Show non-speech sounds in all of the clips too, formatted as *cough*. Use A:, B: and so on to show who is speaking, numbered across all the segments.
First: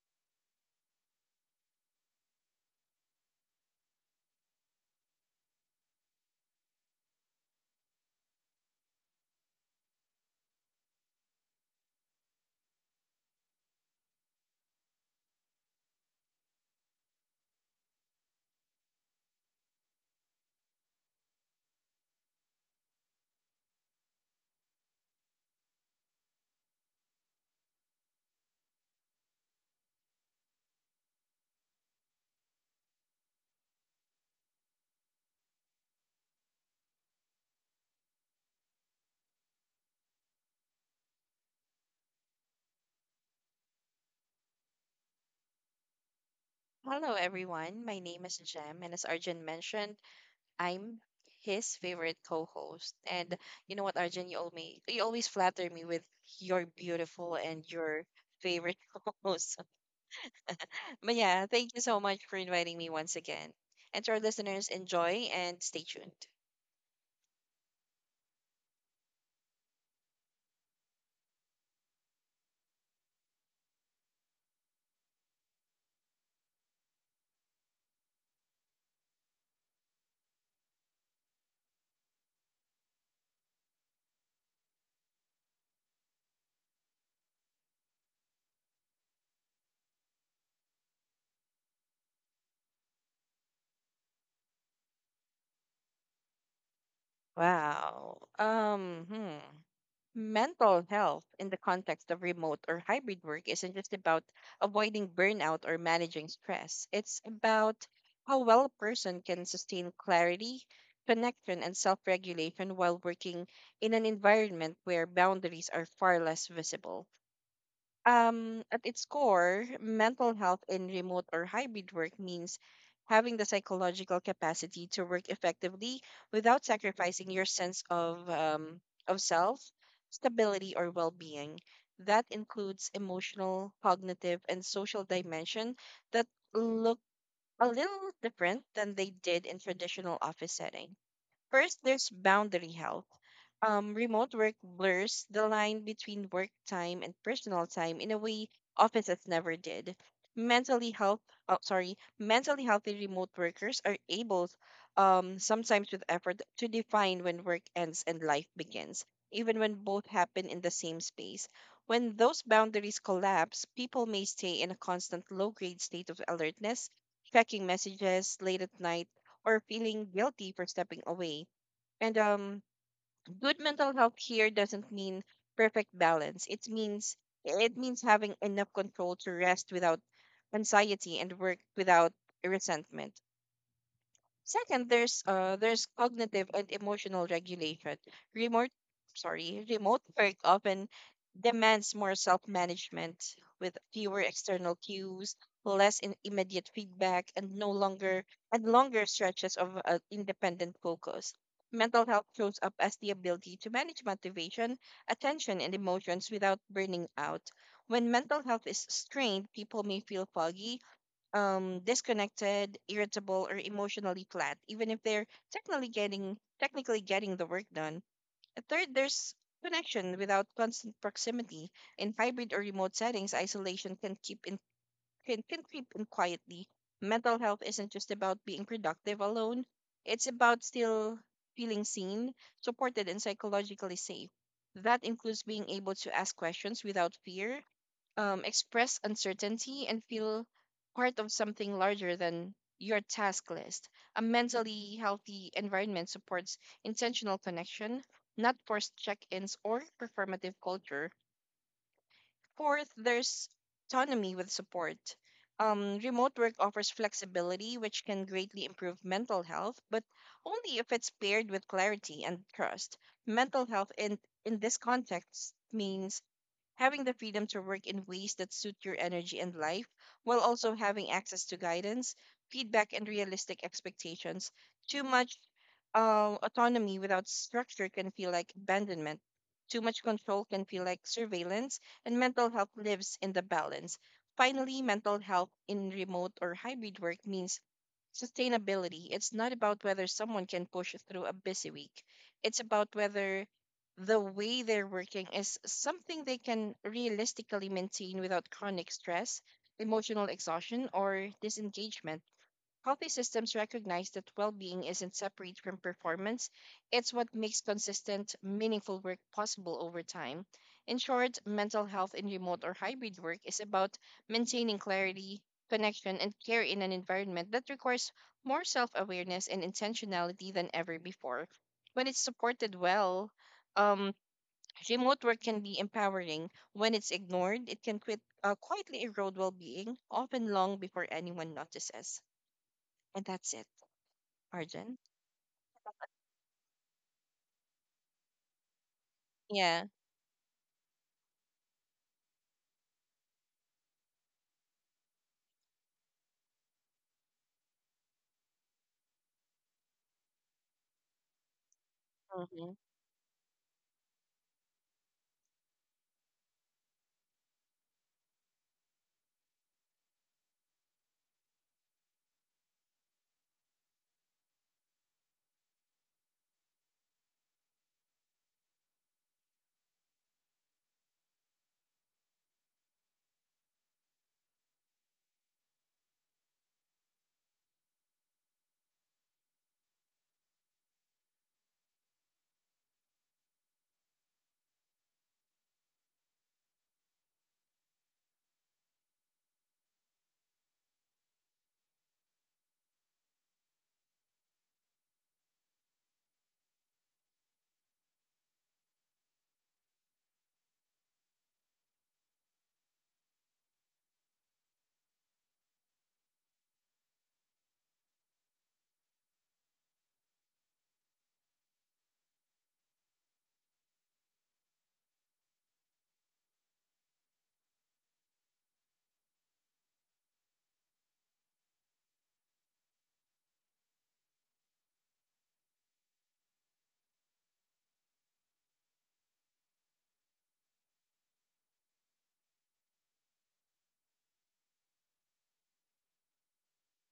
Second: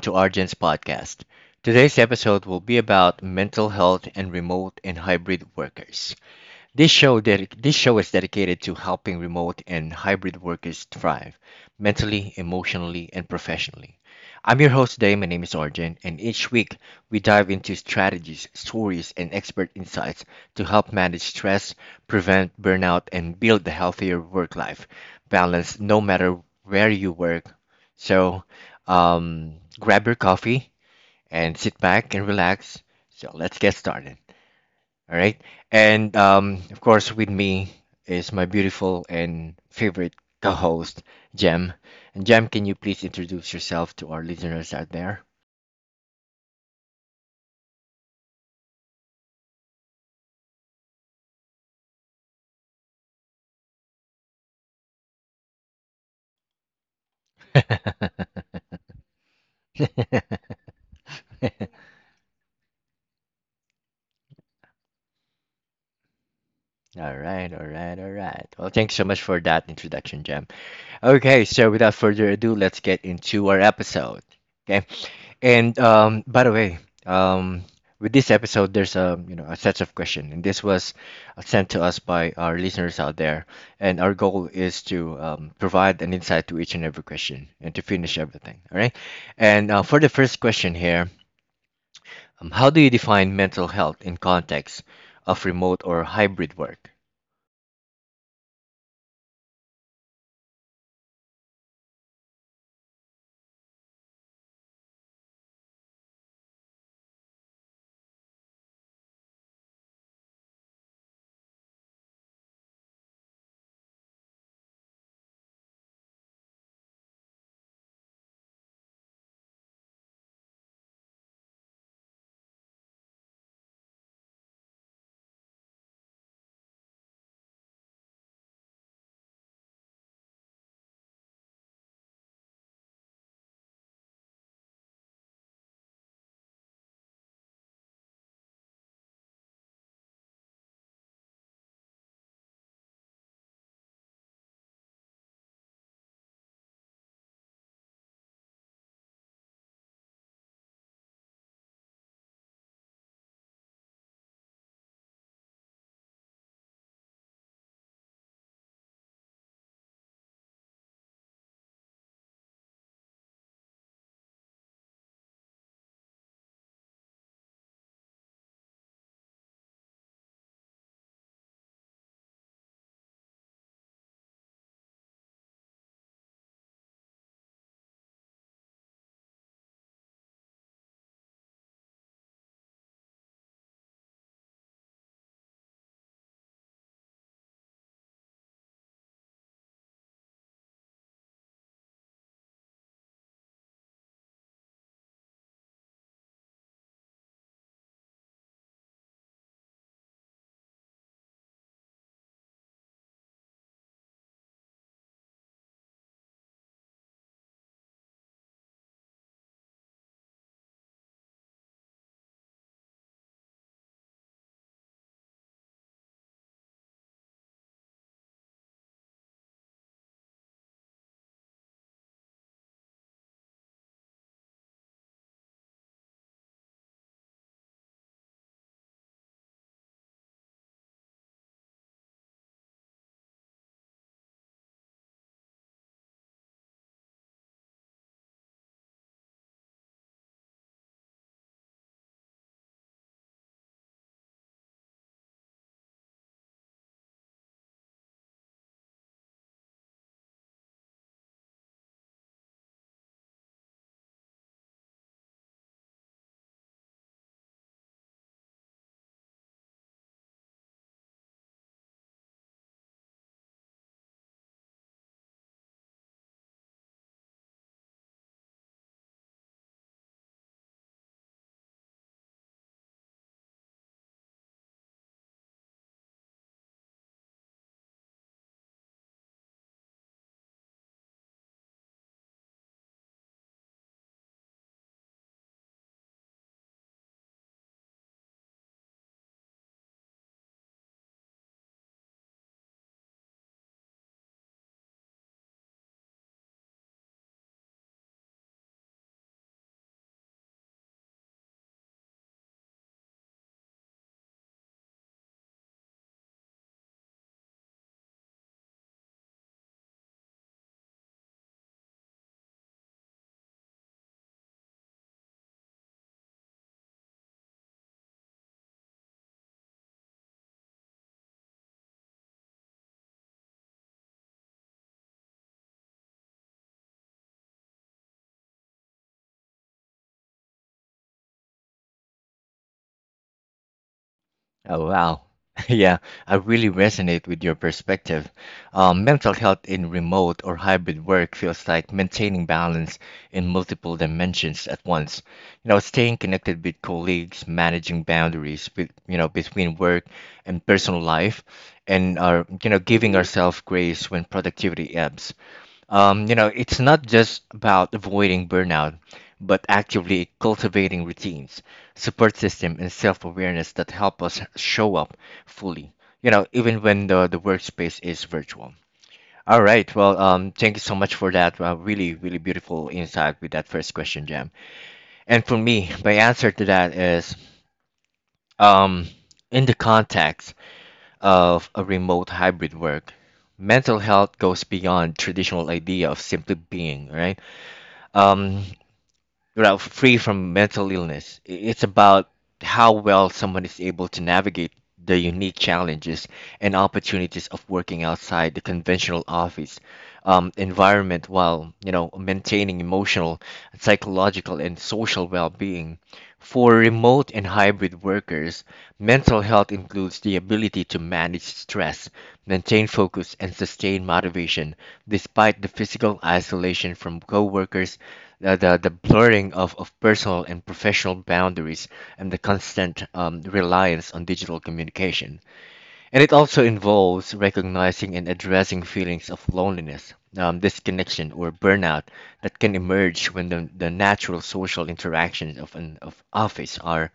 A: to Argent's podcast. Today's episode will be about mental health and remote and hybrid workers. This show is dedicated to helping remote and hybrid workers thrive mentally, emotionally, and professionally. I'm your host today. My name is Arjun, and each week we dive into strategies, stories, and expert insights to help manage stress, prevent burnout, and build a healthier work life balance no matter where you work. So grab your coffee and sit back and relax. So let's get started. All right. And of course, with me is my beautiful and favorite co host, Jem. And Jem, can you please introduce yourself to our listeners out there?
B: Hello, everyone. My name is Jem, and as Arjun mentioned, I'm his favorite co-host. And you know what, Arjun, you always flatter me with your beautiful and your
A: *laughs*
B: favorite *laughs* co-host. But yeah, thank you so much for inviting me once again. And to our listeners, enjoy and stay tuned.
A: All right, all right, all right. Well, thanks so much for that introduction, Jem. Okay, so without further ado, let's get into our episode. Okay, And by the way, um, with this episode, there's a a set of question, and this was sent to us by our listeners out there. And our goal is to provide an insight to each and every question, and to finish everything. All right. And for the first question here, how do you define mental health in context of remote or hybrid work?
B: Wow. Hmm. Mental health in the context of remote or hybrid work isn't just about avoiding burnout or managing stress. It's about how well a person can sustain clarity, connection, and self regulation while working in an environment where boundaries are far less visible. At its core, mental health in remote or hybrid work means having the psychological capacity to work effectively without sacrificing your sense of self, stability, or well-being. That includes emotional, cognitive, and social dimension that look a little different than they did in traditional office setting. First, there's boundary health. Remote work blurs the line between work time and personal time in a way offices never did. Mentally health, mentally healthy remote workers are able, sometimes with effort, to define when work ends and life begins, even when both happen in the same space. When those boundaries collapse, people may stay in a constant low-grade state of alertness, checking messages late at night, or feeling guilty for stepping away, and good mental health here doesn't mean perfect balance. It means having enough control to rest without anxiety and work without resentment. Second, there's cognitive and emotional regulation. Remote remote work often demands more self-management with fewer external cues, less in immediate feedback, and no longer and longer stretches of independent focus. Mental health shows up as the ability to manage motivation, attention, and emotions without burning out. When mental health is strained, people may feel foggy, disconnected, irritable, or emotionally flat, even if they're technically getting the work done. And third, there's connection without constant proximity. In hybrid or remote settings, isolation can creep in quietly. Mental health isn't just about being productive alone. It's about still feeling seen, supported, and psychologically safe. That includes being able to ask questions without fear, express uncertainty and feel part of something larger than your task list. A mentally healthy environment supports intentional connection, not forced check ins or performative culture. Fourth, there's autonomy with support. Remote work offers flexibility, which can greatly improve mental health, but only if it's paired with clarity and trust. Mental health in this context means having the freedom to work in ways that suit your energy and life, while also having access to guidance, feedback, and realistic expectations. Too much autonomy without structure can feel like abandonment. Too much control can feel like surveillance, and mental health lives in the balance. Finally, mental health in remote or hybrid work means sustainability. It's not about whether someone can push through a busy week. It's about whether the way they're working is something they can realistically maintain without chronic stress, emotional exhaustion, or disengagement. Healthy systems recognize that well being isn't separate from performance, it's what makes consistent, meaningful work possible over time. In short, mental health in remote or hybrid work is about maintaining clarity, connection, and care in an environment that requires more self awareness and intentionality than ever before. When it's supported well, um, remote work can be empowering. When it's ignored, it can quietly erode well being, often long before anyone notices. And that's it,
A: Oh,
B: Arjun.
A: wow. *laughs* Yeah, I really resonate with your perspective. Mental health in
B: Yeah.
A: remote or hybrid work feels like maintaining balance in multiple dimensions at once. You know, staying connected with colleagues, managing boundaries, between work and personal life, and are you
B: Mm-hmm.
A: know giving ourselves grace when productivity ebbs. You know, it's not just about avoiding burnout, but actively cultivating routines, support system, and self-awareness that help us show up fully, you know, even when the workspace is virtual. All right. Well, thank you so much for that. Really, really beautiful insight with that first question, Jam. And for me, my answer to that is, um, in the context of a remote hybrid work, mental health goes beyond traditional idea of simply being, right? Um, you know, free from mental illness. It's about how well someone is able to navigate the unique challenges and opportunities of working outside the conventional office environment while, you know, maintaining emotional, psychological, and social well-being. For remote and hybrid workers, mental health includes the ability to manage stress, maintain focus, and sustain motivation despite the physical isolation from coworkers, the blurring of personal and professional boundaries, and the constant reliance on digital communication. And it also involves recognizing and addressing feelings of loneliness, disconnection, or burnout that can emerge when the natural social interactions of an of office are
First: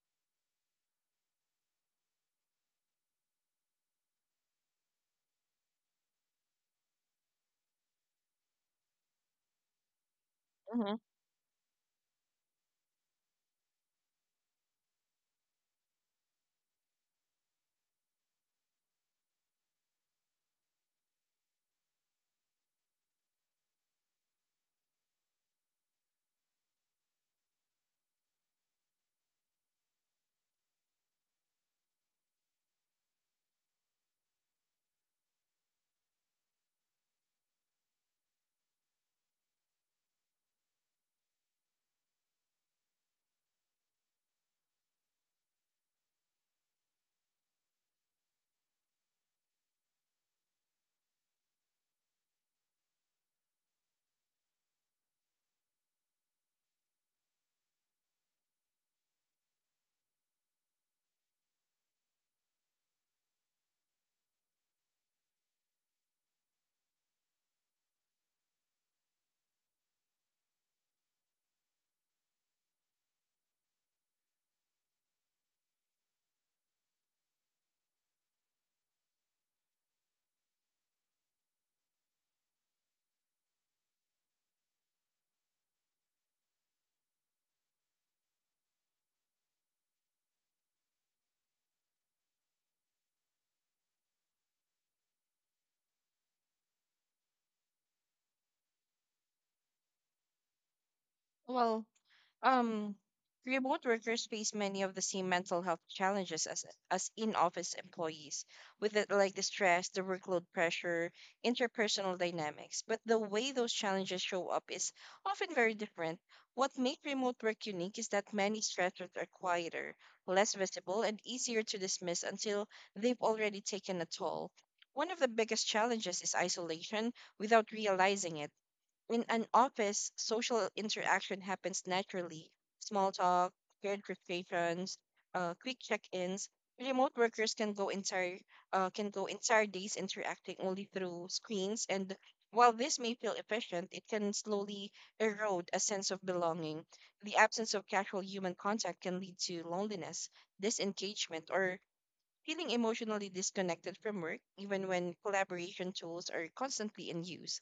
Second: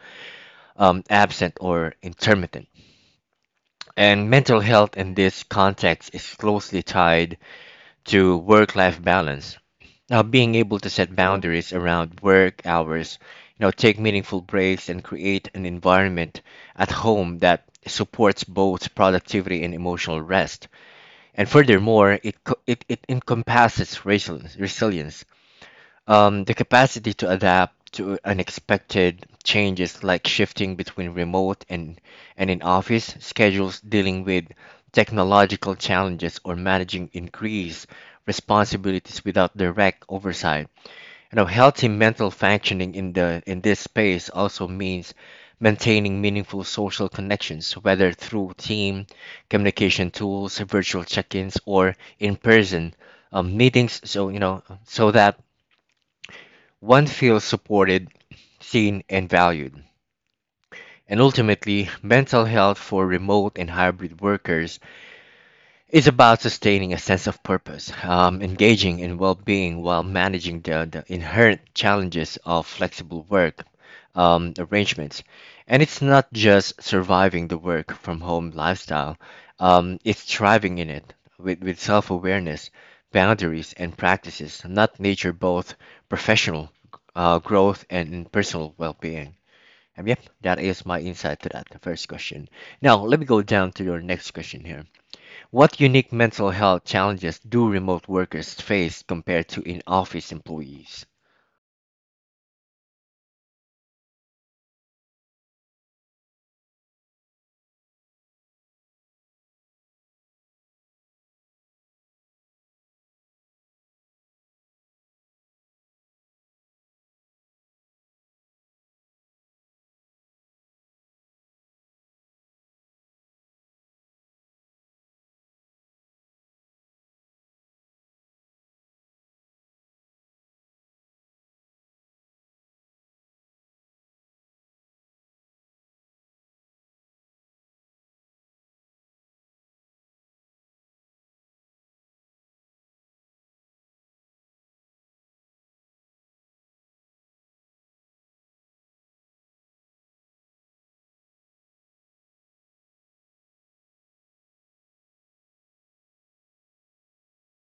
A: absent or intermittent. And mental health in this context is closely tied to work-life balance. Now, being able to
B: Mm-hmm.
A: set boundaries around work hours, you know, take meaningful breaks, and create an environment at home that supports both productivity and emotional rest, and furthermore, it encompasses resilience, the capacity to adapt to unexpected changes like shifting between remote and in office schedules, dealing with technological challenges, or managing increased responsibilities without direct oversight. You know, healthy mental functioning in this space also means maintaining meaningful social connections whether through team communication tools, virtual check-ins, or in-person meetings, so you know so that one feels supported, seen, and valued. And ultimately, mental health for remote and hybrid workers, it's about sustaining a sense of purpose, engaging in well being while managing the inherent challenges of flexible work arrangements. And it's not just surviving the work from home lifestyle, it's thriving in it with self awareness, boundaries, and practices not nature both professional growth and personal well being. And yep, that is my insight to that the first question. Now, let me go down to your next question here. What unique mental health challenges do remote workers face compared to in office employees?
B: Well, um, remote workers face many of the same mental health challenges as in-office employees, with it like the stress, the workload pressure, interpersonal dynamics. But the way those challenges show up is often very different. What makes remote work unique is that many stressors are quieter, less visible, and easier to dismiss until they've already taken a toll. One of the biggest challenges is isolation without realizing it. In an office, social interaction happens naturally. Small talk, shared frustrations, quick check-ins. Remote workers can go entire days interacting only through screens, and while this may feel efficient, it can slowly erode a sense of belonging. The absence of casual human contact can lead to loneliness, disengagement, or feeling emotionally disconnected from work, even when collaboration tools are constantly in use.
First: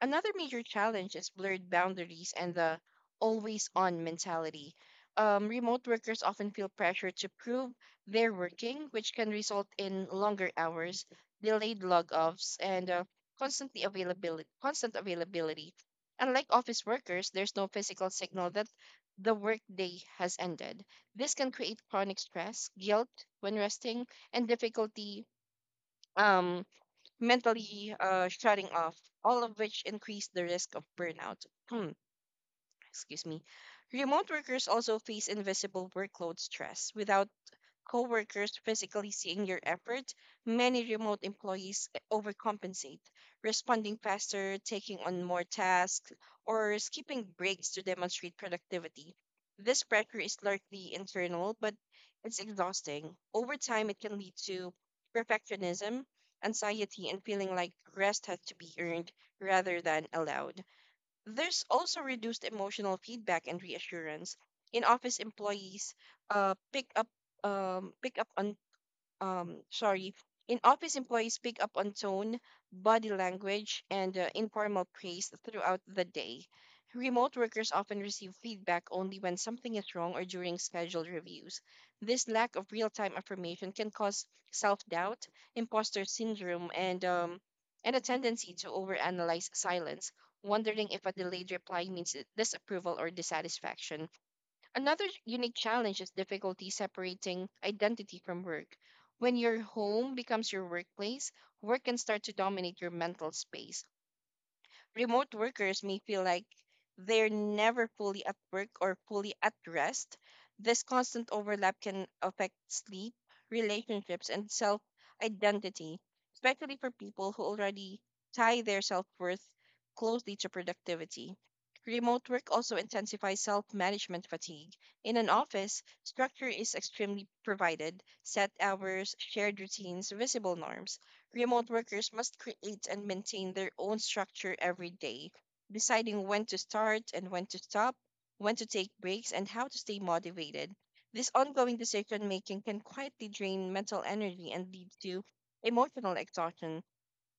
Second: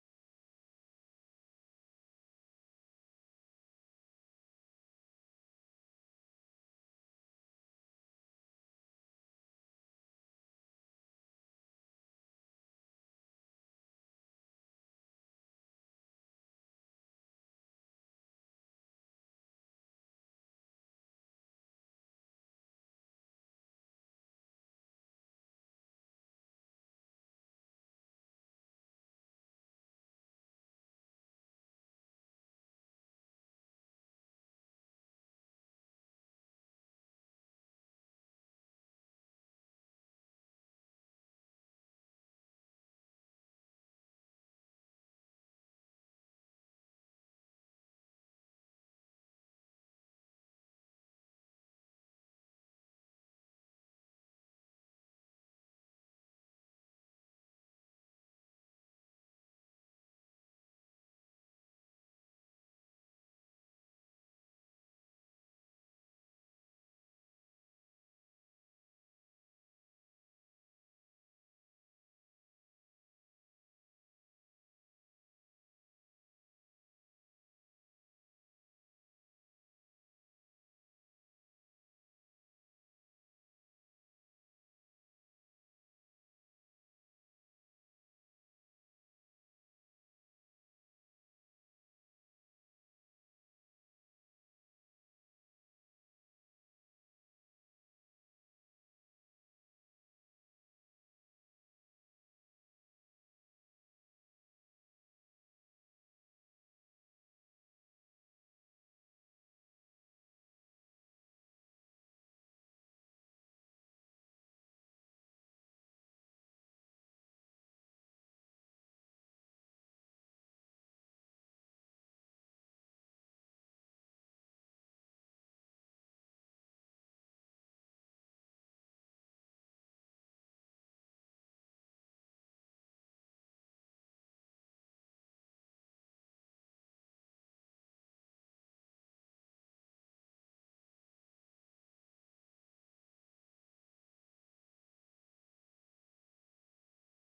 B: Another major challenge is blurred boundaries and the always on mentality. Remote workers often feel pressure to prove they're working, which can result in longer hours, delayed log offs, and constant availability. Unlike office workers, there's no physical signal that the workday has ended. This can create chronic stress, guilt when resting, and difficulty. Um, Mentally shutting off, all of which increase the risk of burnout. *clears throat* Excuse me. Remote workers also face invisible workload stress. Without coworkers physically seeing your effort, many remote employees overcompensate, responding faster, taking on more tasks, or skipping breaks to demonstrate productivity. This pressure is largely internal, but it's exhausting. Over time, it can lead to perfectionism, anxiety, and feeling like rest has to be earned rather than allowed. There's also reduced emotional feedback and reassurance. In office employees uh, pick up pick up on sorry in office employees pick up on tone, body language, and informal praise throughout the day. Remote workers often receive feedback only when something is wrong or during scheduled reviews. This lack of real-time affirmation can cause self-doubt, imposter syndrome, and a tendency to overanalyze silence, wondering if a delayed reply means disapproval or dissatisfaction. Another unique challenge is difficulty separating identity from work. When your home becomes your workplace, work can start to dominate your mental space. Remote workers may feel like they're never fully at work or fully at rest. This constant overlap can affect sleep, relationships, and self identity, especially for people who already tie their self worth closely to productivity. Remote work also intensifies self management fatigue. In an office, structure is extremely provided set hours, shared routines, visible norms. Remote workers must create and maintain their own structure every day, deciding when to start and when to stop, when to take breaks, and how to stay motivated. This ongoing decision making can quietly drain mental energy and lead to emotional exhaustion.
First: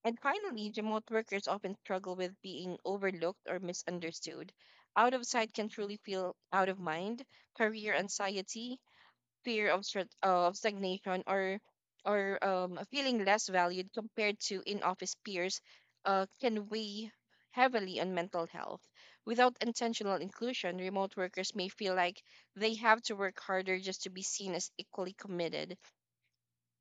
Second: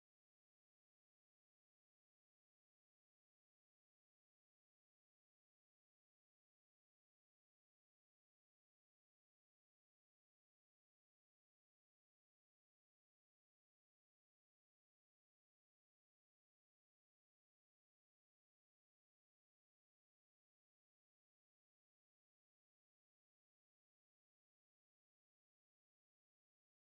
B: And finally, remote workers often struggle with being overlooked or misunderstood. Out of sight can truly feel out of mind, career anxiety, fear of stagnation or feeling less valued compared to in-office peers can weigh heavily on mental health. Without intentional inclusion, remote workers may feel like they have to work harder just to be seen as equally committed.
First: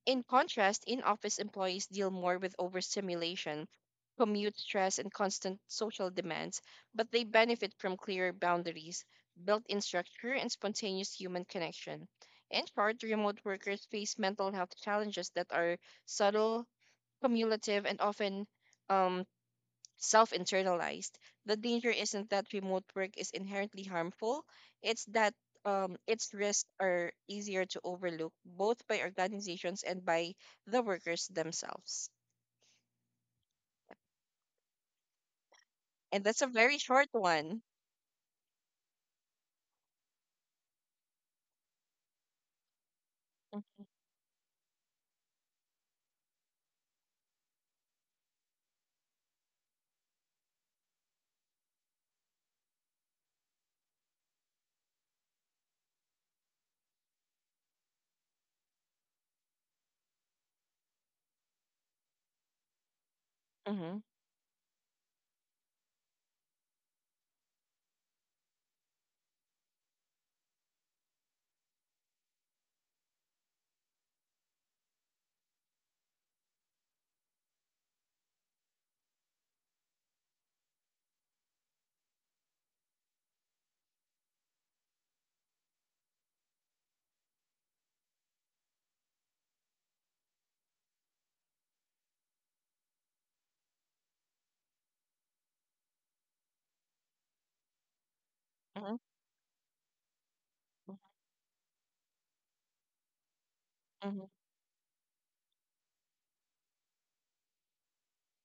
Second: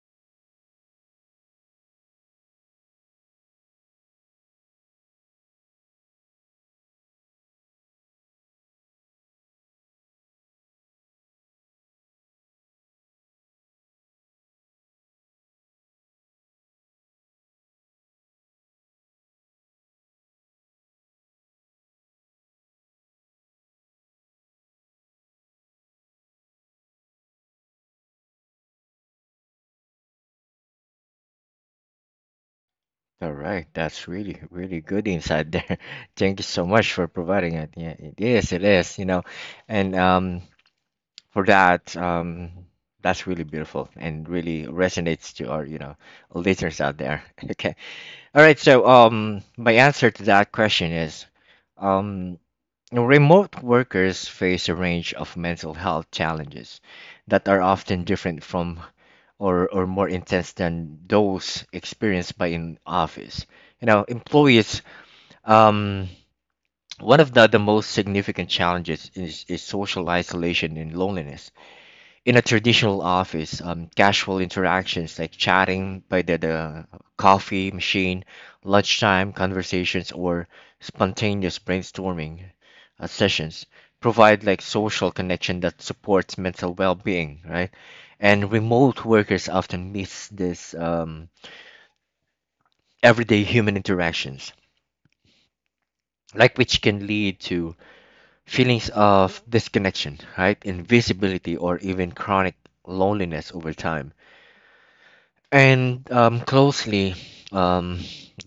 B: In contrast, in office employees deal more with overstimulation, commute stress, and constant social demands, but they benefit from clearer boundaries, built in structure, and spontaneous human connection. In short, remote workers face mental health challenges that are subtle, cumulative, and often um, self internalized. The danger isn't that remote work is inherently harmful, it's that its risks are easier to overlook both by organizations and by the workers themselves.
A: All right, that's really, really good insight there. *laughs*
B: And
A: Thank you
B: that's a
A: so
B: very
A: much for
B: short
A: providing
B: one.
A: it. Yeah, you know, and for that, that's really
B: Mm-hmm.
A: beautiful and really resonates to our, you know, listeners out there. *laughs* Okay. All right, so my answer to that question is, um, remote workers face a range of mental health challenges that are often different from or more intense than those experienced by in office. You
B: Mm-hmm.
A: know, employees, um, one of the most significant challenges is social isolation and loneliness in a traditional office, casual interactions like chatting by the coffee machine, lunchtime conversations, or spontaneous brainstorming sessions provide like social connection that supports mental well-being, right? And remote workers often miss this everyday human interactions, like which can lead to feelings
B: Mm-hmm,
A: of disconnection, right? Invisibility or even chronic loneliness over time.
B: mm-hmm.
A: And closely um,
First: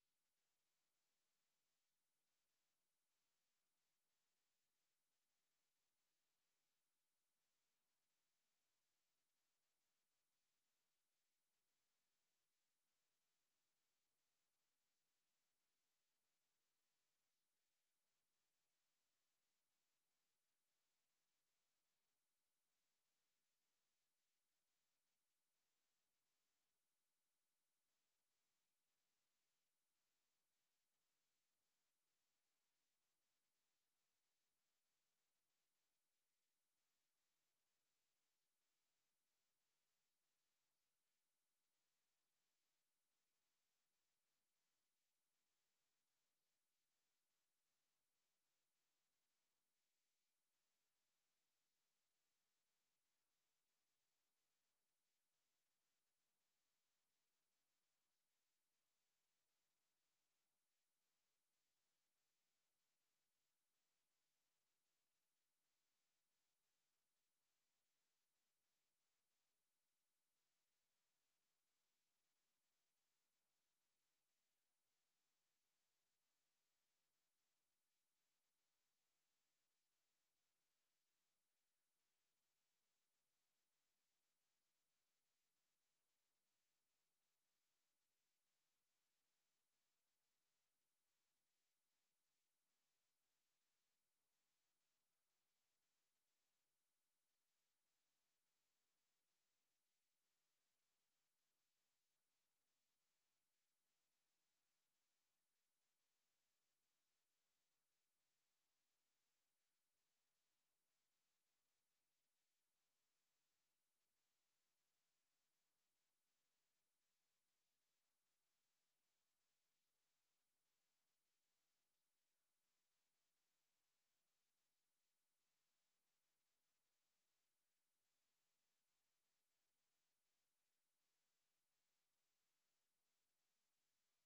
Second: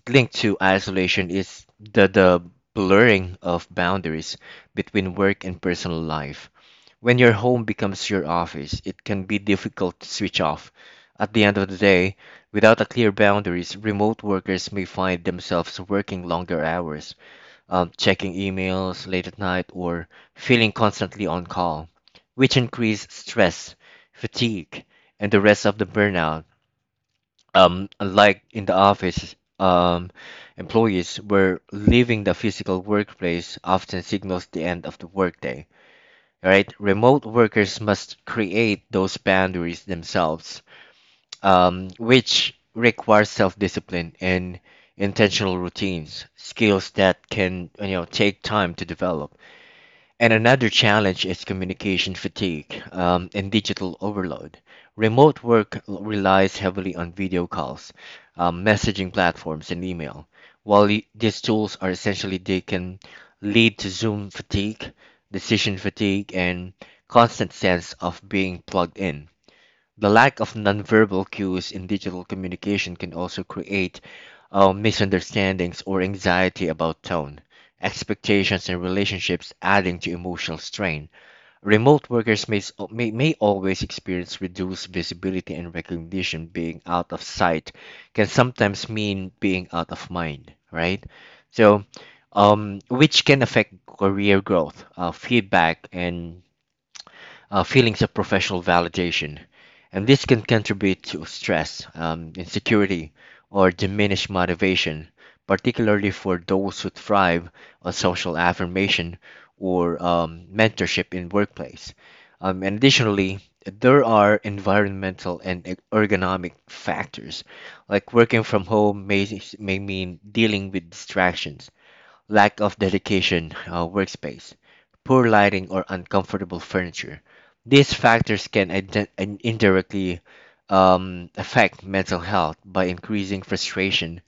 A: linked to isolation is the blurring of boundaries between work and personal life. When your home becomes your office, it can be difficult to switch off. At the end of the day, without a clear boundaries, remote workers may find themselves working longer hours, checking emails late at night, or feeling constantly on call, which increase stress, fatigue, and the rest of the burnout. Like in the office, employees were leaving the physical workplace often signals the end of the workday, right? Remote workers must create those boundaries themselves, which requires self-discipline and intentional routines, skills that can, you know, take time to develop. And another challenge is communication fatigue and digital overload. Relies heavily on video calls, messaging platforms, and email. While these tools are essentially, they can lead to Zoom fatigue, decision fatigue, and constant sense of being plugged in. The lack of nonverbal cues in digital communication can also create misunderstandings or anxiety about tone, expectations, and relationships, adding to emotional strain. Remote workers may always experience reduced visibility and recognition. Being out of sight can sometimes mean being out of mind, right? So, which can affect career growth, feedback, and feelings of professional validation, and this can contribute to stress, insecurity, or diminished motivation, particularly for those who thrive on social affirmation or mentorship in workplace. And additionally, there are environmental and ergonomic factors, like working from home may mean dealing with distractions, lack of dedication workspace, poor lighting, or uncomfortable furniture. These factors can indirectly affect mental health by increasing frustration,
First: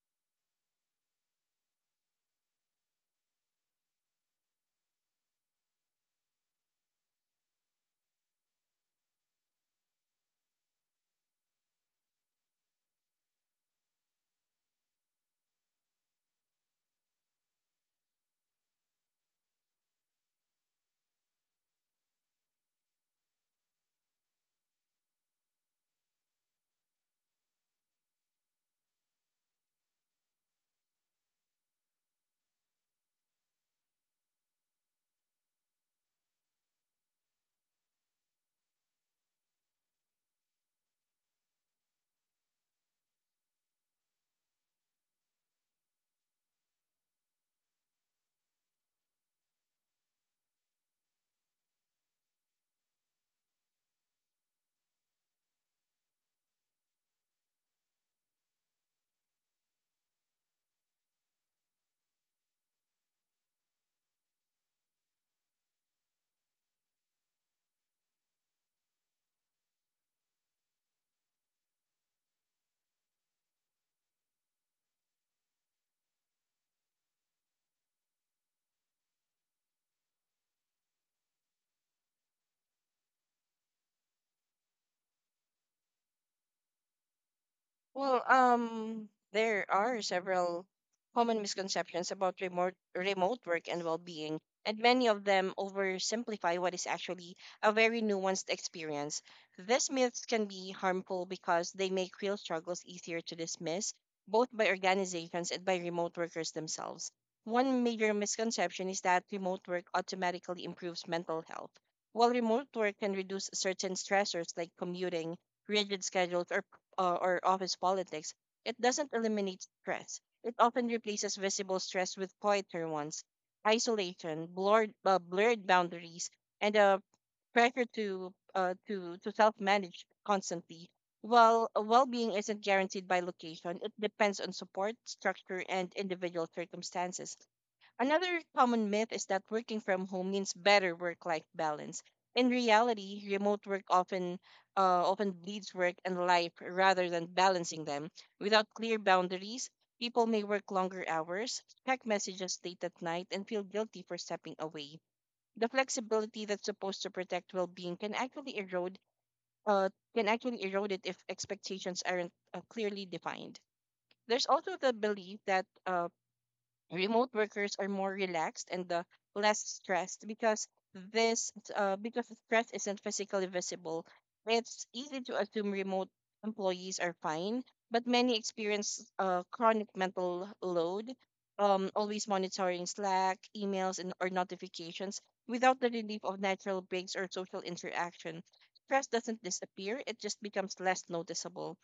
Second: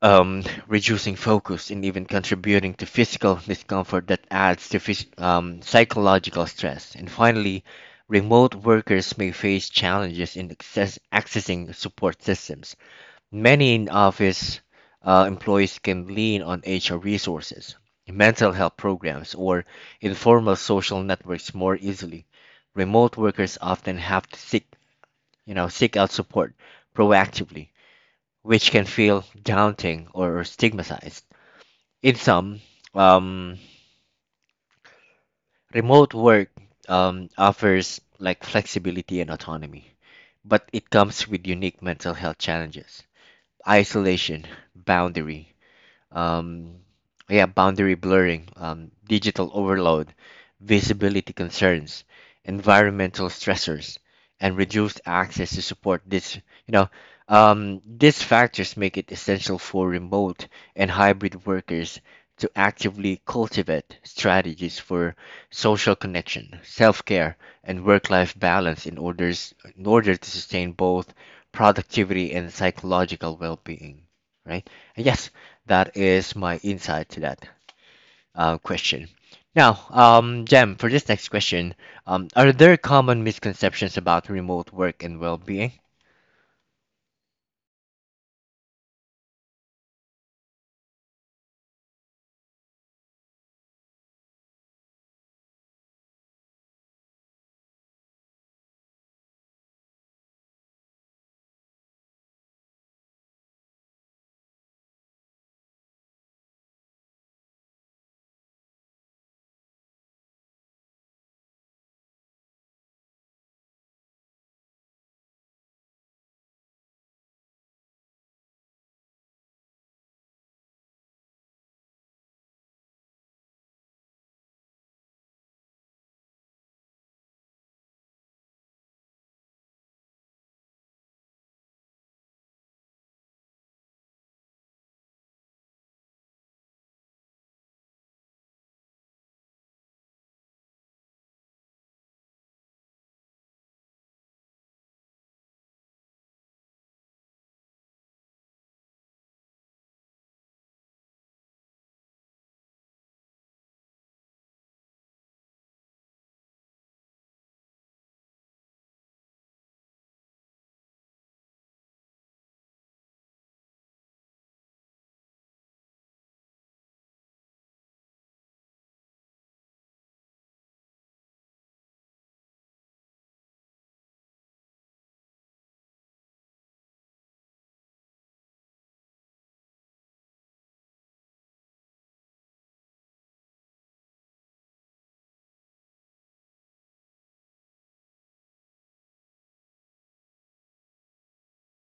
A: reducing focus, and even contributing to physical discomfort that adds to psychological stress. And finally, remote workers may face challenges in accessing support systems. Many in office employees can lean on HR resources, mental health programs, or informal social networks more easily. Remote workers often have to seek out support proactively, which can feel daunting or stigmatized. In some, um, remote work offers like flexibility and autonomy, but it comes with unique mental health challenges, isolation, boundary um, yeah, boundary blurring, digital overload, visibility concerns, environmental stressors, and reduced access to support. This, you know, these factors make it essential for remote and hybrid workers to actively cultivate strategies for social connection, self-care, and work-life balance in order to sustain both productivity and psychological well-being, right? And yes, that is my insight to that question. Now, Jem, for this next question, are there common misconceptions about remote work and well-being?
B: Well, there are several common misconceptions about remote work and well-being, and many of them oversimplify what is actually a very nuanced experience. These myths can be harmful because they make real struggles easier to dismiss, both by organizations and by remote workers themselves. One major misconception is that remote work automatically improves mental health. While remote work can reduce certain stressors like commuting, rigid schedules, or office politics, it doesn't eliminate stress. It often replaces visible stress with quieter ones, isolation, blurred boundaries, and a pressure to self-manage constantly. While well-being isn't guaranteed by location, it depends on support, structure, and individual circumstances. Another common myth is that working from home means better work-life balance. In reality, remote work often bleeds work and life rather than balancing them. Without clear boundaries, people may work longer hours, check messages late at night, and feel guilty for stepping away. The flexibility that's supposed to protect well-being can actually erode uh, it if expectations aren't clearly defined. There's also the belief that remote workers are more relaxed and less stressed because stress isn't physically visible. It's easy to assume remote employees are fine, but many experience chronic mental load, always monitoring Slack emails and or notifications, without the relief of natural breaks or social interaction. Stress doesn't disappear, it just becomes less noticeable.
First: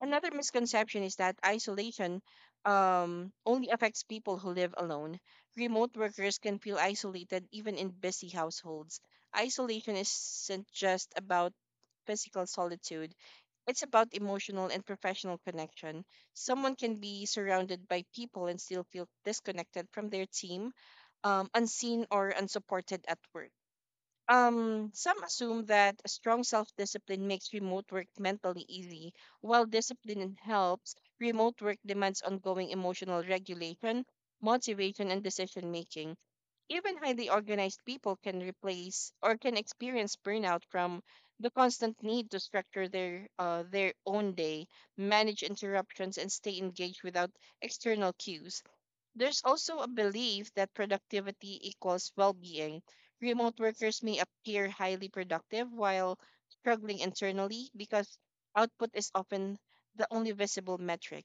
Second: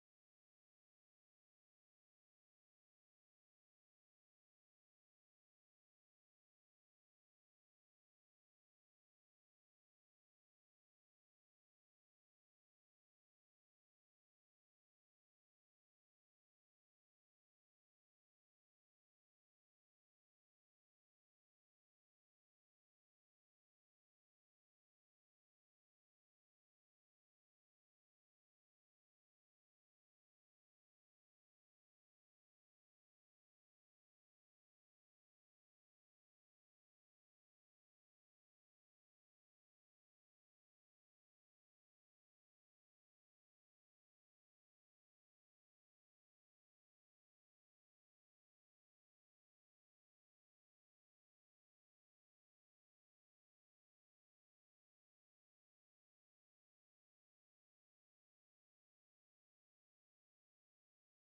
B: Another misconception is that isolation only affects people who live alone. Remote workers can feel isolated even in busy households. Isolation isn't just about physical solitude, it's about emotional and professional connection. Someone can be surrounded by people and still feel disconnected from their team, unseen or unsupported at work. Some assume that a strong self-discipline makes remote work mentally easy, while discipline helps. Remote work demands ongoing emotional regulation, motivation, and decision making. Even highly organized people can replace or can experience burnout from the constant need to structure their their own day, manage interruptions, and stay engaged without external cues. There's also a belief that productivity equals well being. Remote workers may appear highly productive while struggling internally because output is often the only visible metric.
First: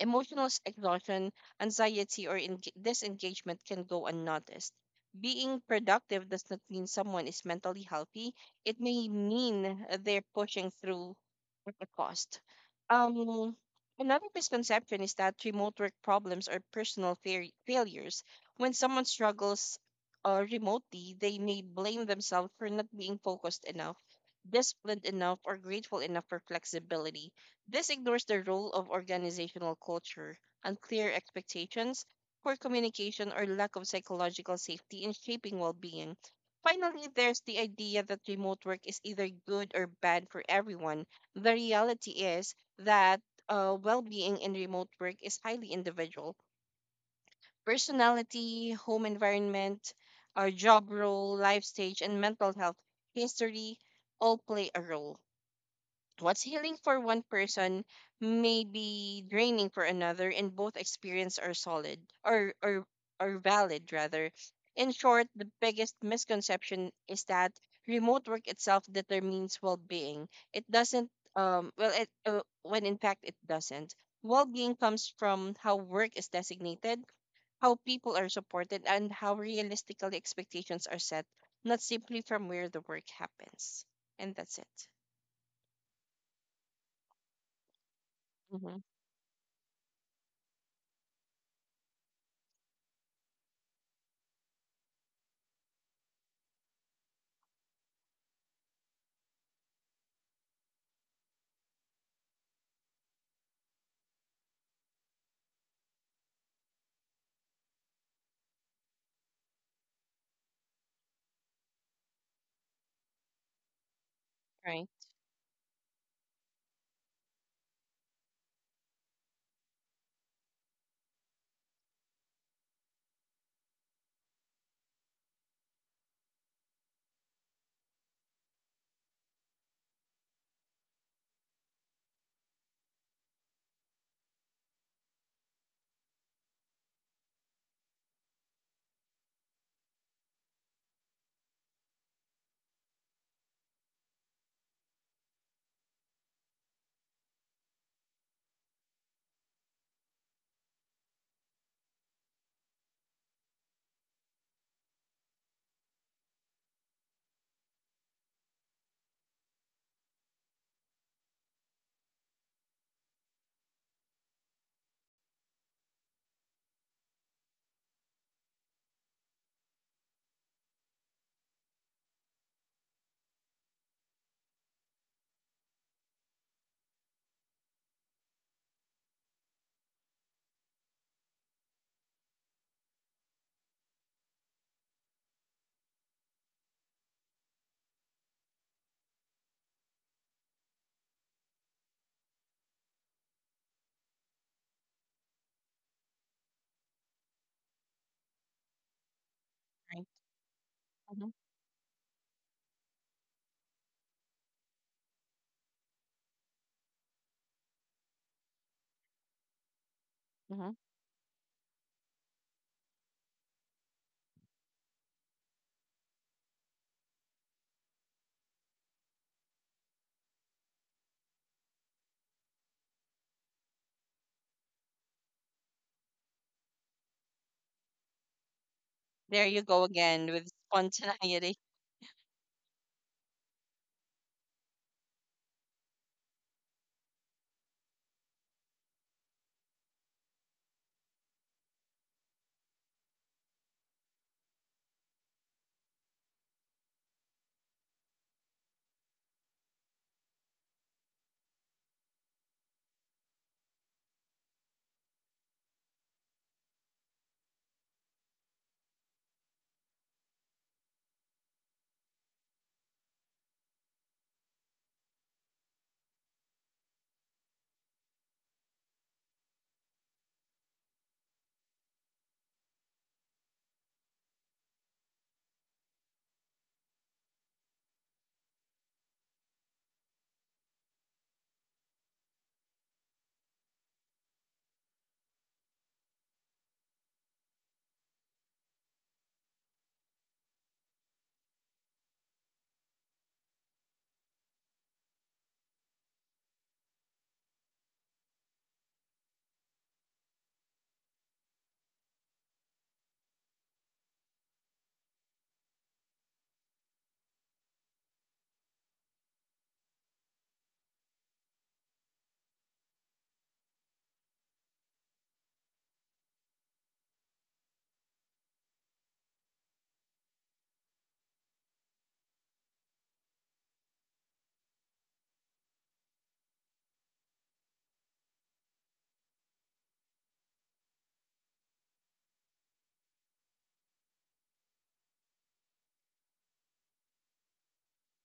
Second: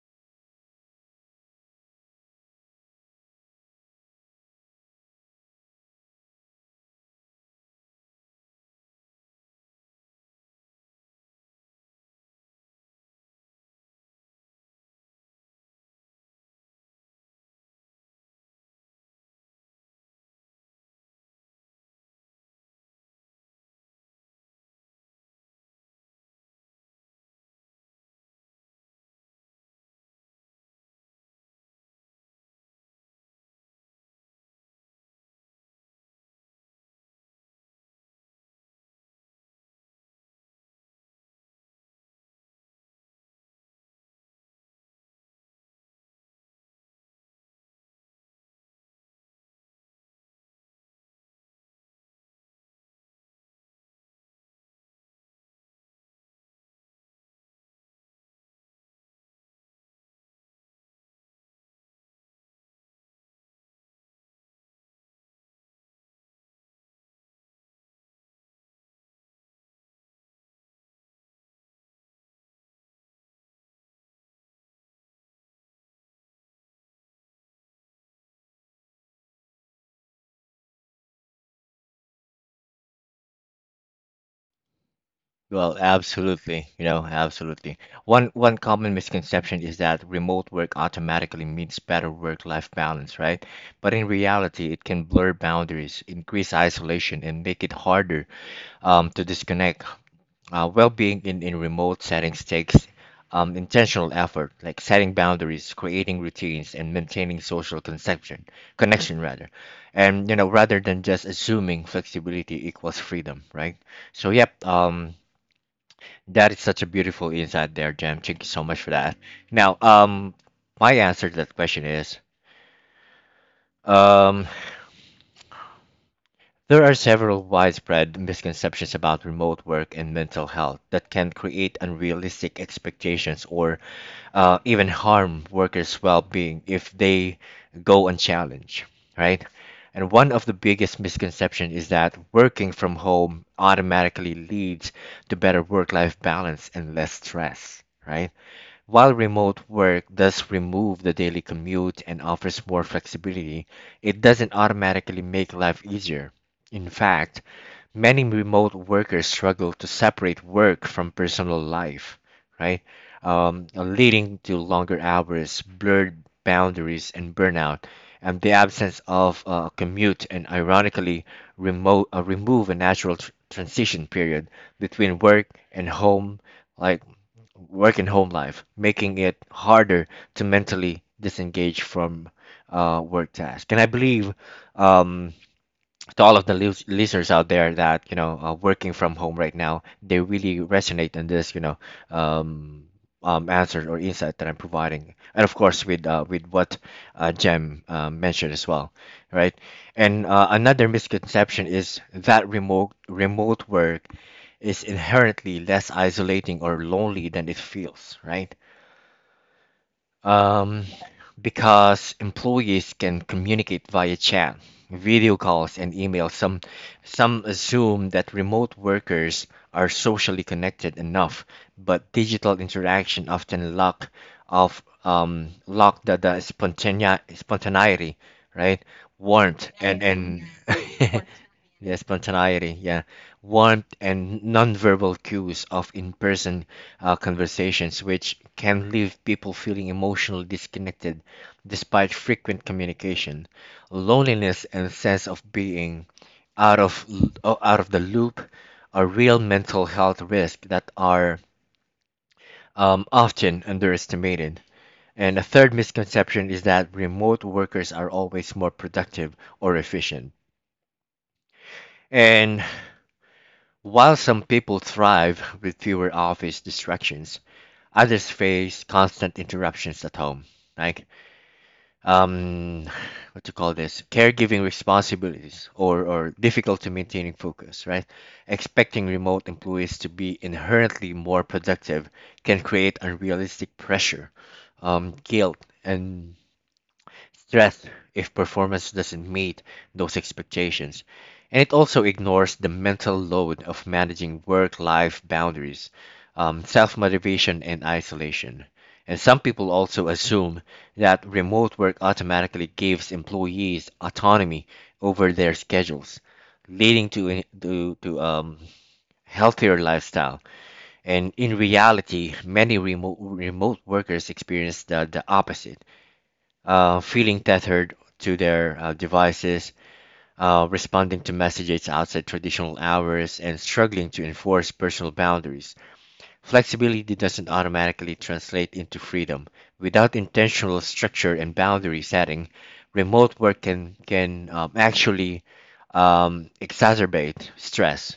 B: Emotional exhaustion, anxiety, or disengagement can go unnoticed. Being productive does not mean someone is mentally healthy. It may mean they're pushing through at a cost. Um, another misconception is that remote work problems are personal failures. When someone struggles remotely, they may blame themselves for not being focused enough, disciplined enough, or grateful enough for flexibility. This ignores the role of organizational culture, unclear expectations, poor communication, or lack of psychological safety in shaping well being. Finally, there's the idea that remote work is either good or bad for everyone. The reality is that well being in remote work is highly individual. Personality, home environment, our job role, life stage, and mental health history all play a role. What's healing for one person may be draining for another, and both experience are solid or valid rather. In short, the biggest misconception is that remote work itself determines well-being. It doesn't. Well, it when in fact it doesn't. Well-being comes from how work is designated, how people are supported, and how realistically expectations are set, not simply from where the work happens. And that's it.
A: Well, absolutely. You know, absolutely. One
B: Mm-hmm.
A: common misconception is that remote work automatically means better work-life balance, right? But in reality, it can blur boundaries, increase isolation, and make it harder to disconnect. Well-being in remote settings takes intentional effort, like setting boundaries, creating routines, and maintaining social conception, connection rather. And you know, rather than just assuming flexibility equals freedom, right? So yep,
B: Right.
A: that is such a beautiful insight there, Jam. Thank you so much for that. Now, my answer to that question is, um, there are several widespread misconceptions about remote work and mental health that can create unrealistic expectations or even harm workers' well being if they go unchallenged, right? And one of the biggest misconceptions is that working from home automatically leads to better work life balance and less stress, right? While remote work does remove the daily commute and offers more flexibility, it doesn't automatically make life easier. In fact, many remote workers struggle to separate work from personal life, right? Leading to longer hours, blurred boundaries, and burnout. And the absence of commute and ironically remote remove a natural transition period between work and home, like work and home life, making it harder to mentally disengage from work tasks. And I believe um, to all of the listeners out there that you know are working from home right now they really resonate in this um, answer or insight that I'm providing, and of course with what Jem mentioned as well, right?
B: Right.
A: And another
B: Mhm,
A: misconception is that remote work is inherently less isolating or lonely than it feels, right?
B: mhm.
A: um, because employees can communicate via chat, video calls, and email. Some assume that remote workers are socially connected enough, but digital interaction often lack of lack the spontaneity, right?
B: There you
A: Warmth
B: go
A: and
B: again with
A: *laughs*
B: spontaneity.
A: yeah, spontaneity, yeah, warmth, and nonverbal cues of in person conversations, which can leave people feeling emotionally disconnected despite frequent communication. Loneliness and sense of being out of, out of the loop are real mental health risks that are often underestimated. And a third misconception is that remote workers are always more productive or efficient. And While some people thrive with fewer office distractions, others face constant interruptions at home, like um, what to call this, caregiving responsibilities, or difficulty maintaining focus. Right, expecting remote employees to be inherently more productive can create unrealistic pressure, guilt, and stress if performance doesn't meet those expectations, and it also ignores the mental load of managing work life boundaries, self motivation, and isolation. And some people also assume that remote work automatically gives employees autonomy over their schedules, leading to, healthier lifestyle. And in reality, many remote workers experience the opposite, feeling tethered to their devices, responding to messages outside traditional hours, and struggling to enforce personal boundaries. Flexibility doesn't automatically translate into freedom. Without intentional structure and boundary setting, remote work can actually exacerbate stress,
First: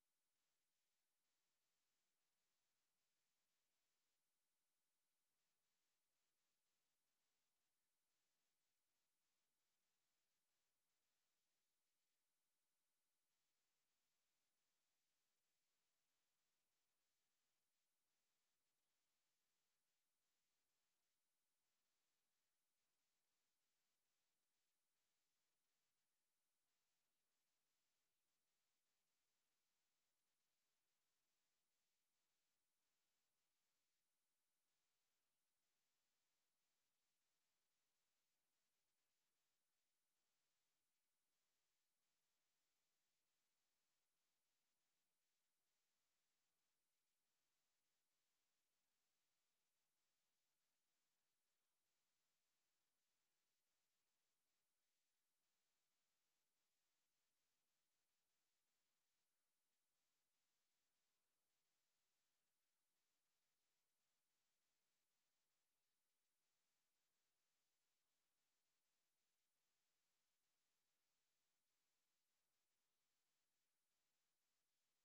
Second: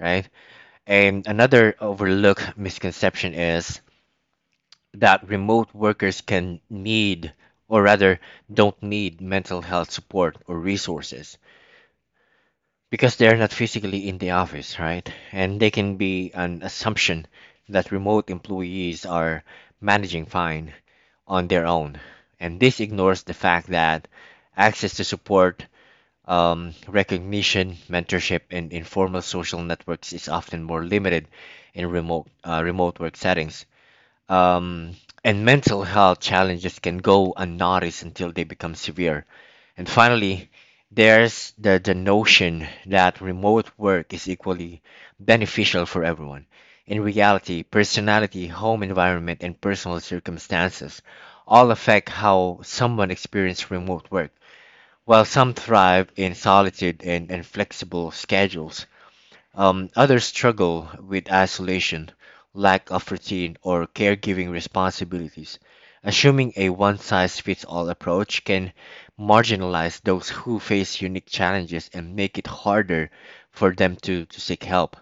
A: right? And another overlooked misconception is that remote workers can need, or rather, don't need mental health support or resources because they're not physically in the office, right? And they can be an assumption that remote employees are managing fine on their own. And this ignores the fact that access to support, recognition, mentorship, and informal social networks is often more limited in remote work settings, um, and mental health challenges can go unnoticed until they become severe. And finally, there's the notion that remote work is equally beneficial for everyone. In reality, personality, home environment, and personal circumstances all affect how someone experiences remote work. While some thrive in solitude and flexible schedules, others struggle with isolation, lack of routine, or caregiving responsibilities. Assuming a one size fits all approach can marginalize those who face unique challenges and make it harder for them to seek help.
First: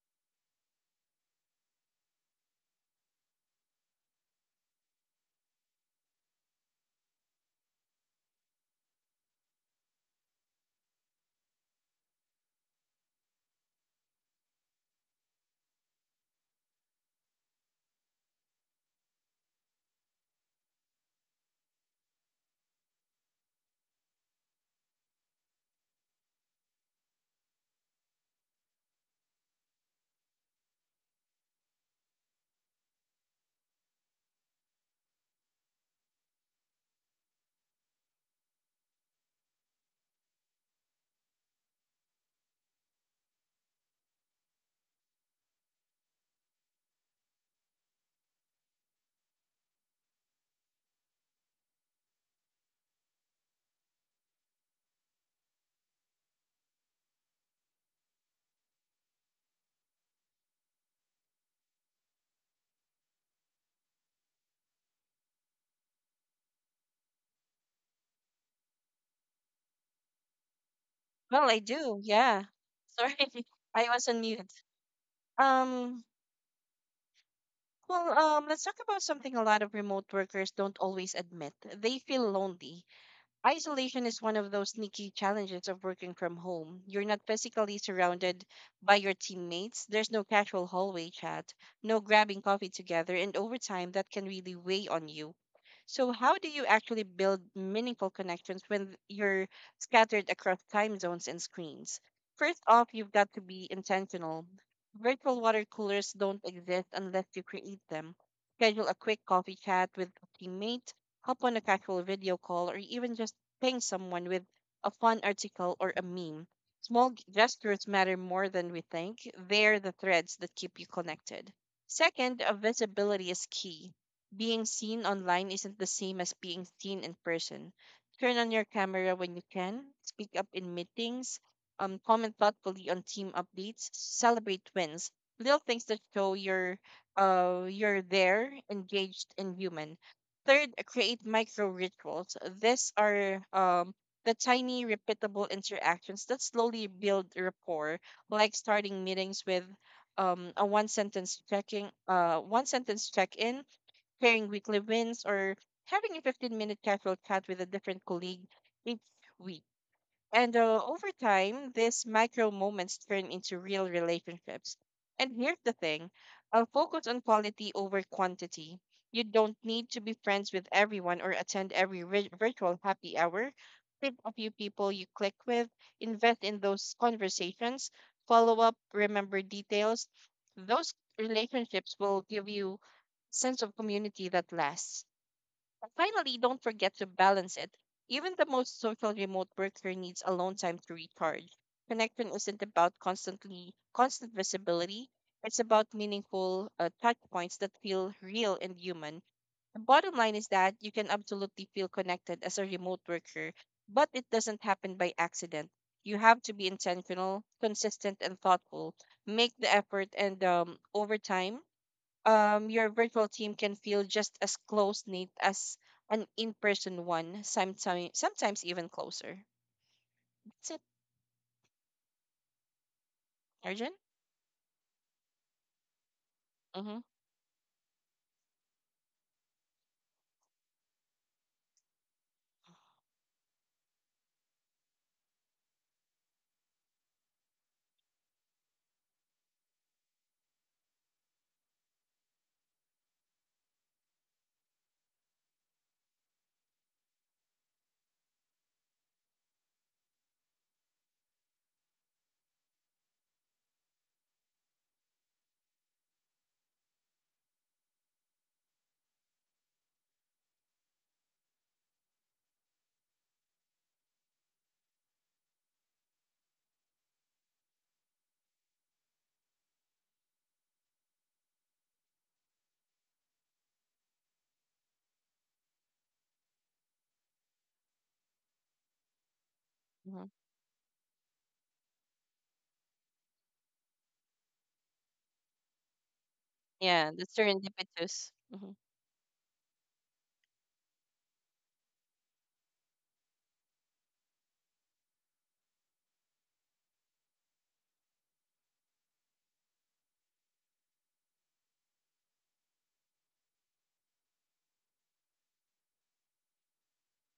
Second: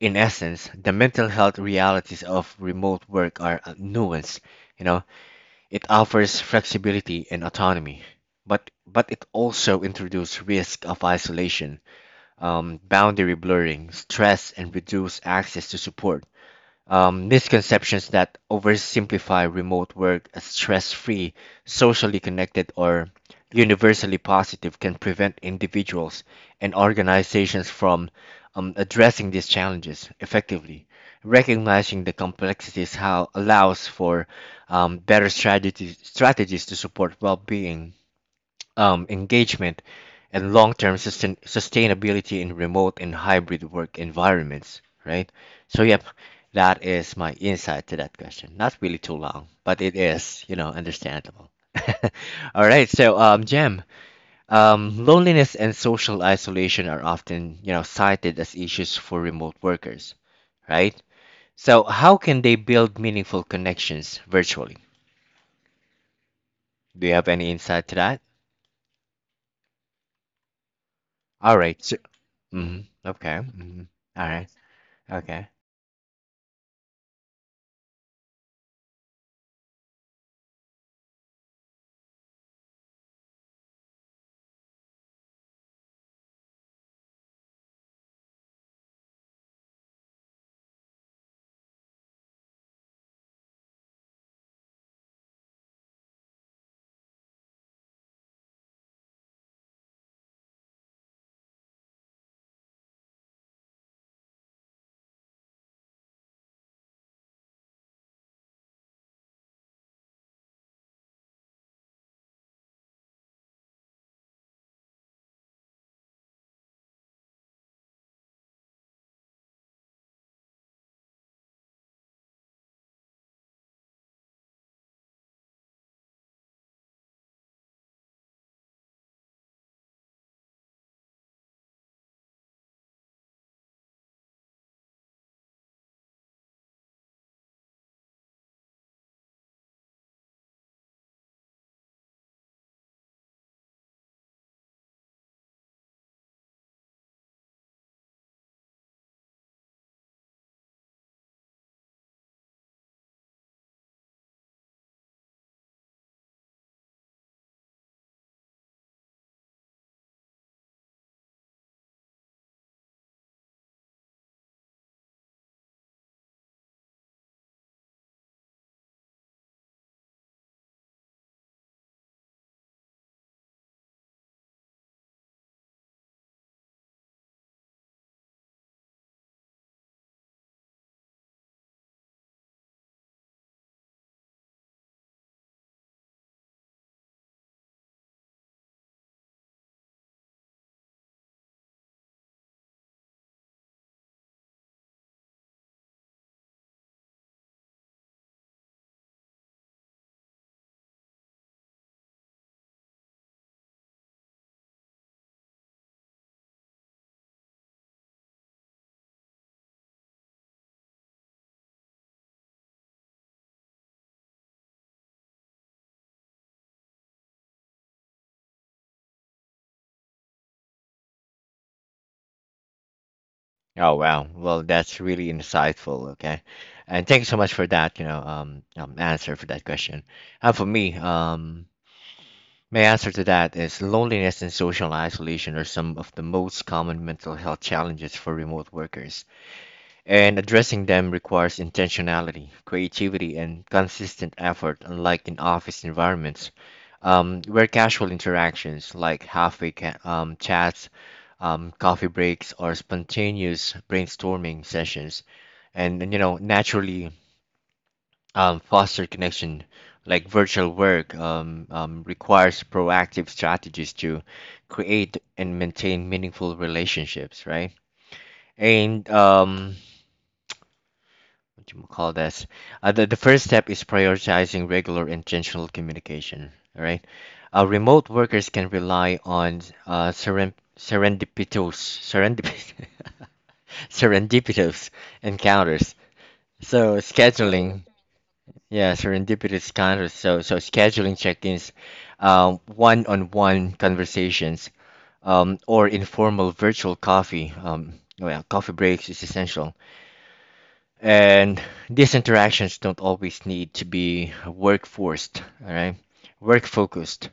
A: In essence, the mental health realities of remote work are nuanced. You know, it offers flexibility and autonomy, but it also introduces risk of isolation, boundary blurring, stress, and reduced access to support. Misconceptions that oversimplify remote work as stress free, socially connected, or universally positive can prevent individuals and organizations from addressing these challenges effectively. Recognizing the complexities how allows for better strategies to support well-being, engagement, and long-term sustainability in remote and hybrid work environments, right? So, yep, that is my insight to that question. Not really too long, but it is, you know, understandable. *laughs* All right, so Jem, loneliness and social isolation are often, you know, cited as issues for remote workers, right? So, how can they build meaningful connections virtually? Do you have any insight to that?
B: Well,
A: All
B: I
A: right. So,
B: do, yeah.
A: hmm.
B: Sorry,
A: Okay,
B: *laughs*
A: hmm.
B: I was on
A: All right.
B: mute.
A: Okay.
B: Um, well, let's talk about something a lot of remote workers don't always admit. They feel lonely. Isolation is one of those sneaky challenges of working from home. You're not physically surrounded by your teammates. There's no casual hallway chat, no grabbing coffee together, and over time, that can really weigh on you. So, how do you actually build meaningful connections when you're scattered across time zones and screens? First off, you've got to be intentional. Virtual water coolers don't exist unless you create them. Schedule a quick coffee chat with a teammate, hop on a casual video call, or even just ping someone with a fun article or a meme. Small gestures matter more than we think. They're the threads that keep you connected. Second, visibility is key. Being seen online isn't the same as being seen in person. Turn on your camera when you can, speak up in meetings, comment thoughtfully on team updates, celebrate wins. Little things that show you're there, engaged, and human. Third, create micro rituals. These are the tiny repeatable interactions that slowly build rapport, like starting meetings with a one sentence check in, sharing weekly wins, or having a 15-minute casual chat with a different colleague each week. And over time, these micro moments turn into real relationships. And here's the thing I'll focus on quality over quantity. You don't need to be friends with everyone or attend every virtual happy hour. Pick a few people you click with, invest in those conversations, follow up, remember details. Those relationships will give you sense of community that lasts. And finally, don't forget to balance it. Even the most social remote worker needs alone time to recharge. Connection isn't about constant visibility. It's about meaningful touch points that feel real and human. The bottom line is that you can absolutely feel connected as a remote worker, but it doesn't happen by accident. You have to be intentional, consistent, and thoughtful. Make the effort, and over time, your virtual team can feel just as close knit as an in person one, sometimes even closer. That's it, Arjun.
A: Oh wow. Well, that's really insightful. Okay,
B: Mm-hmm,
A: and thank you so much for that. You know, answer for that question. And for me, my answer to that is loneliness and social isolation are some of the most common mental health challenges for remote workers, and addressing them requires intentionality, creativity, and consistent effort, unlike in office environments, where casual interactions like chats, coffee breaks, or spontaneous brainstorming sessions, you know, naturally foster connection. Like virtual work requires proactive strategies to create and maintain meaningful relationships, right? And what you call this the first step is prioritizing regular intentional communication, all right? Remote workers can rely on
B: mm-hmm.
A: *laughs* serendipitous encounters, so
B: Yeah, the
A: scheduling
B: serendipitous. Mm-hmm.
A: yeah serendipitous encounters so scheduling check-ins, one-on-one conversations, or informal virtual coffee coffee breaks is essential. And these interactions don't always need to be work forced, all right? Work focused.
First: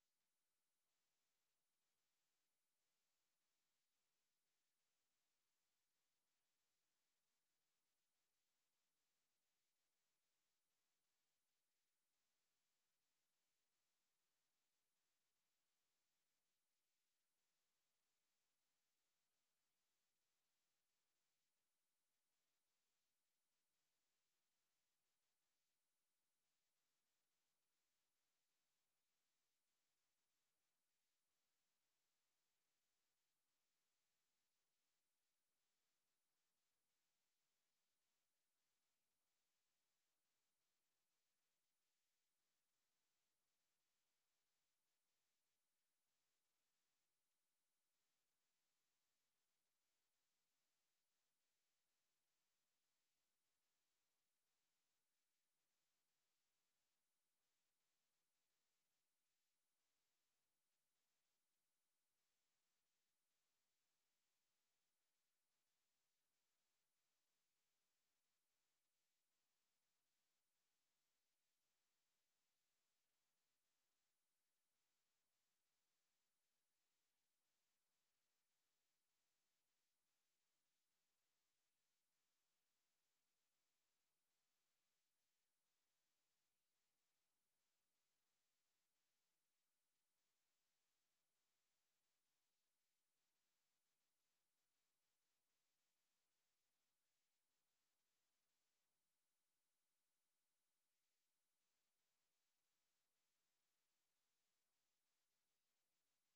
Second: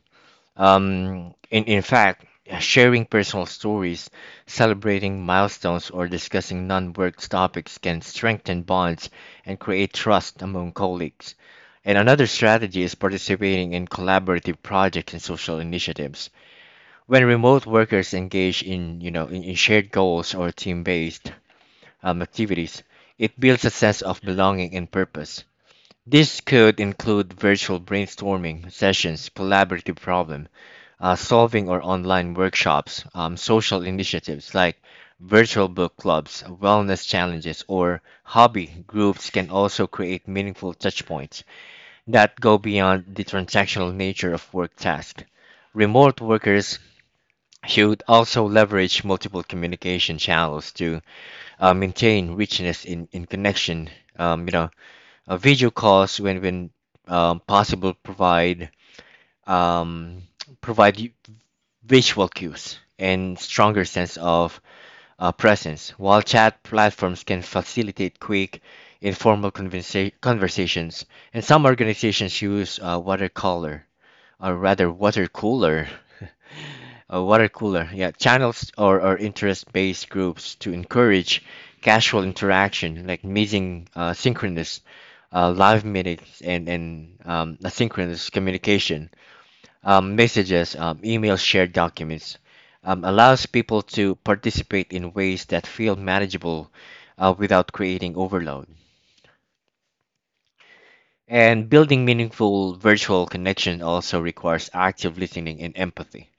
A: In fact, sharing personal stories, celebrating milestones, or discussing non work topics can strengthen bonds and create trust among colleagues. And another strategy is participating in collaborative projects and social initiatives. When remote workers engage in, you know, in shared goals or team-based activities, it builds a sense of belonging and purpose. This could include virtual brainstorming sessions, collaborative problem solving, or online workshops, social initiatives like virtual book clubs, wellness challenges, or hobby groups can also create meaningful touchpoints that go beyond the transactional nature of work tasks. Remote workers should also leverage multiple communication channels to maintain richness in, connection. You know, video calls when possible um, provide you visual cues and stronger sense of presence. While chat platforms can facilitate quick, informal conversations, and some organizations use watercolor or rather water cooler *laughs* water cooler yeah channels or, interest-based groups to encourage casual interaction like meeting synchronous live meetings and asynchronous communication, messages, email, shared documents, allows people to participate in ways that feel manageable without creating overload. And building meaningful virtual connection also requires active listening and empathy.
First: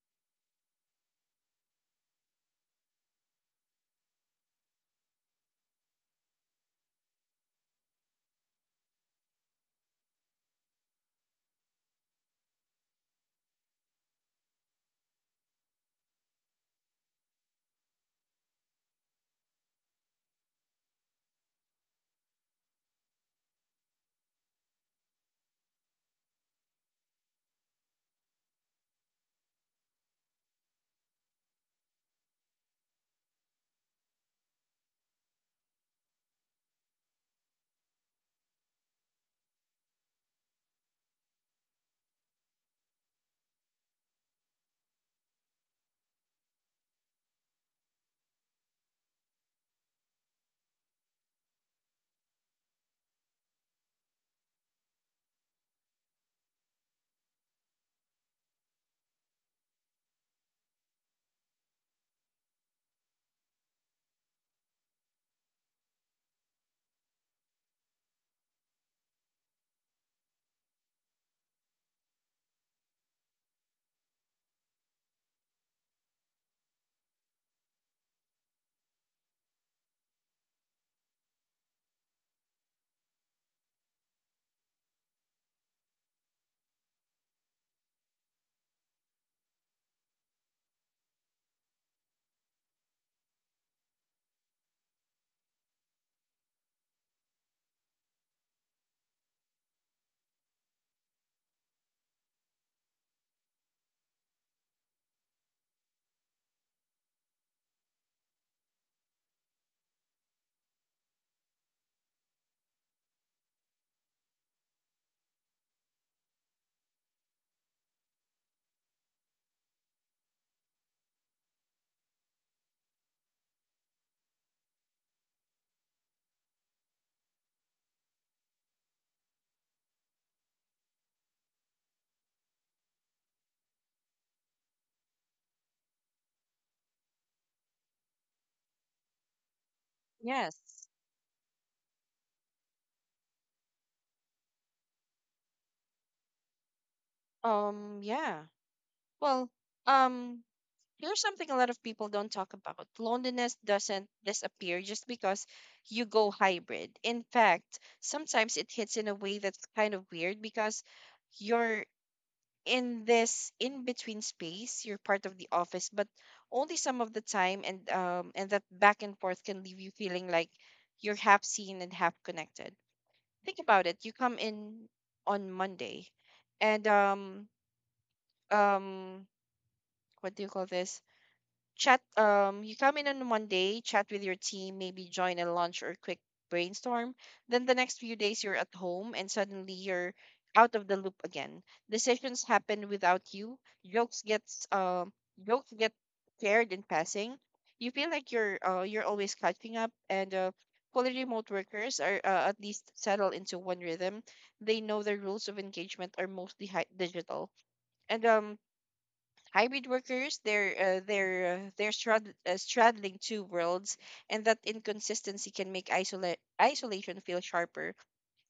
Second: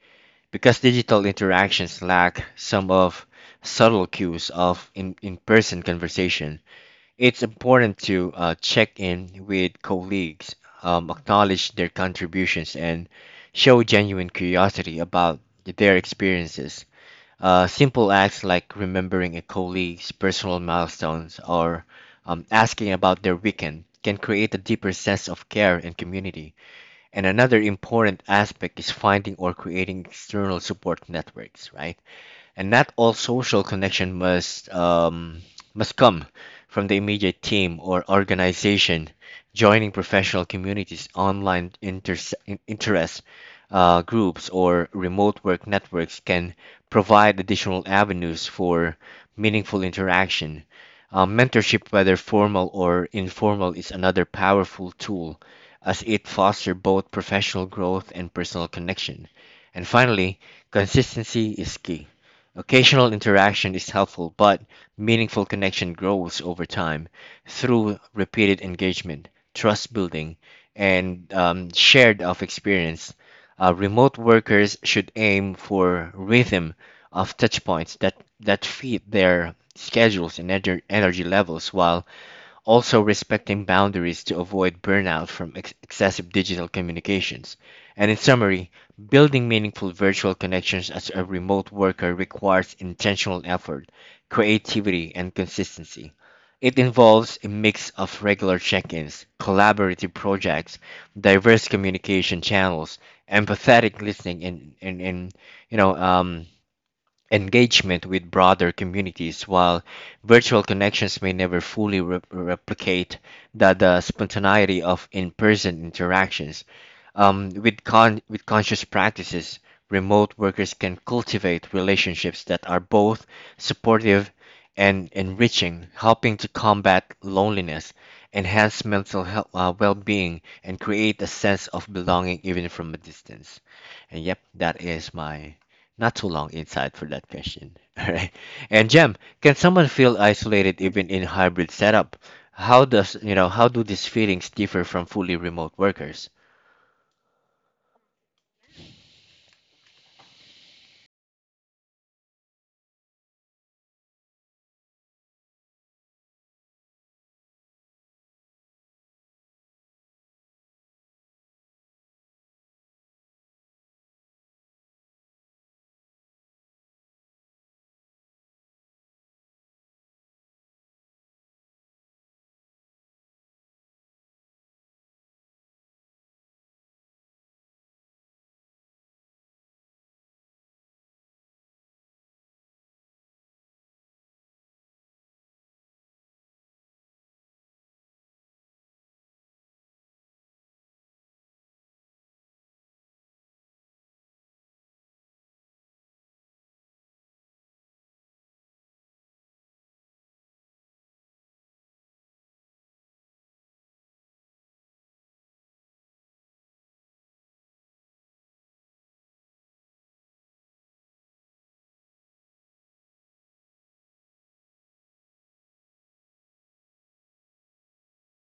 A: Because digital interactions lack some of subtle cues of in-person conversation, it's important to check in with colleagues, acknowledge their contributions, and show genuine curiosity about their experiences. Simple acts like remembering a colleague's personal milestones or asking about their weekend can create a deeper sense of care and community. And another important aspect is finding or creating external support networks, right? And not all social connection must come from the immediate team or organization. Joining professional communities, online interest groups, or remote work networks can provide additional avenues for meaningful interaction. Mentorship, whether formal or informal, is another powerful tool as it fosters both professional growth and personal connection. And finally, consistency is key. Occasional interaction is helpful, but meaningful connection grows over time through repeated engagement, trust building, and shared of experience. Remote workers should aim for rhythm of touch points that fit their schedules and energy levels while also respecting boundaries to avoid burnout from excessive digital communications. And in summary, building meaningful virtual connections as a remote worker requires intentional effort, creativity, and consistency. It involves a mix of regular check ins, collaborative projects, diverse communication channels, empathetic listening, and you know, engagement with broader communities, while virtual connections may never fully replicate the spontaneity of in-person interactions. With conscious practices, remote workers can cultivate relationships that are both supportive and enriching, helping to combat loneliness, enhance mental health, well-being, and create a sense of belonging even from a distance. And yep, that is my not too long inside for that question. *laughs* All right. And Jem, can someone feel isolated
B: Yes.
A: even in hybrid setup? How does you know how do these feelings differ from fully remote workers?
B: Yeah. Well, um, here's something a lot of people don't talk about. Loneliness doesn't disappear just because you go hybrid. In fact, sometimes it hits in a way that's kind of weird, because your in this in between space, you're part of the office but only some of the time, and and that back and forth can leave you feeling like you're half seen and half connected. Think about it, you come in on Monday and um what do you call this chat you come in on Monday, chat with your team, maybe join a lunch or quick brainstorm. Then the next few days you're at home and suddenly you're out of the loop again. Decisions happen without you. Jokes gets um jokes get shared in passing. You feel like you're, you're always catching up, and fully remote workers are at least settled into one rhythm. They know the rules of engagement are mostly digital. And hybrid workers, straddling two worlds, and that inconsistency can make isolation feel sharper.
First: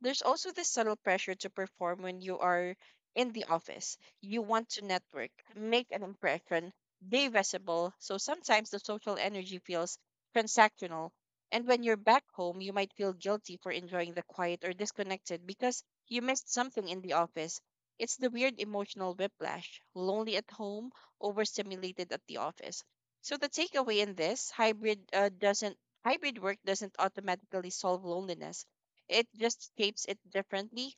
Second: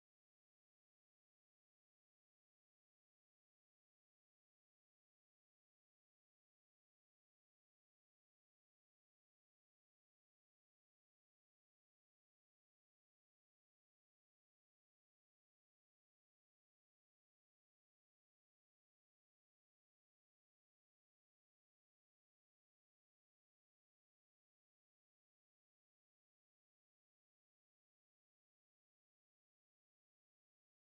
B: There's also this subtle pressure to perform when you are in the office. You want to network, make an impression, be visible. So sometimes the social energy feels transactional. And when you're back home, you might feel guilty for enjoying the quiet or disconnected because you missed something in the office. It's the weird emotional whiplash, lonely at home, overstimulated at the office. So the takeaway in this hybrid work doesn't automatically solve loneliness, it just shapes it differently.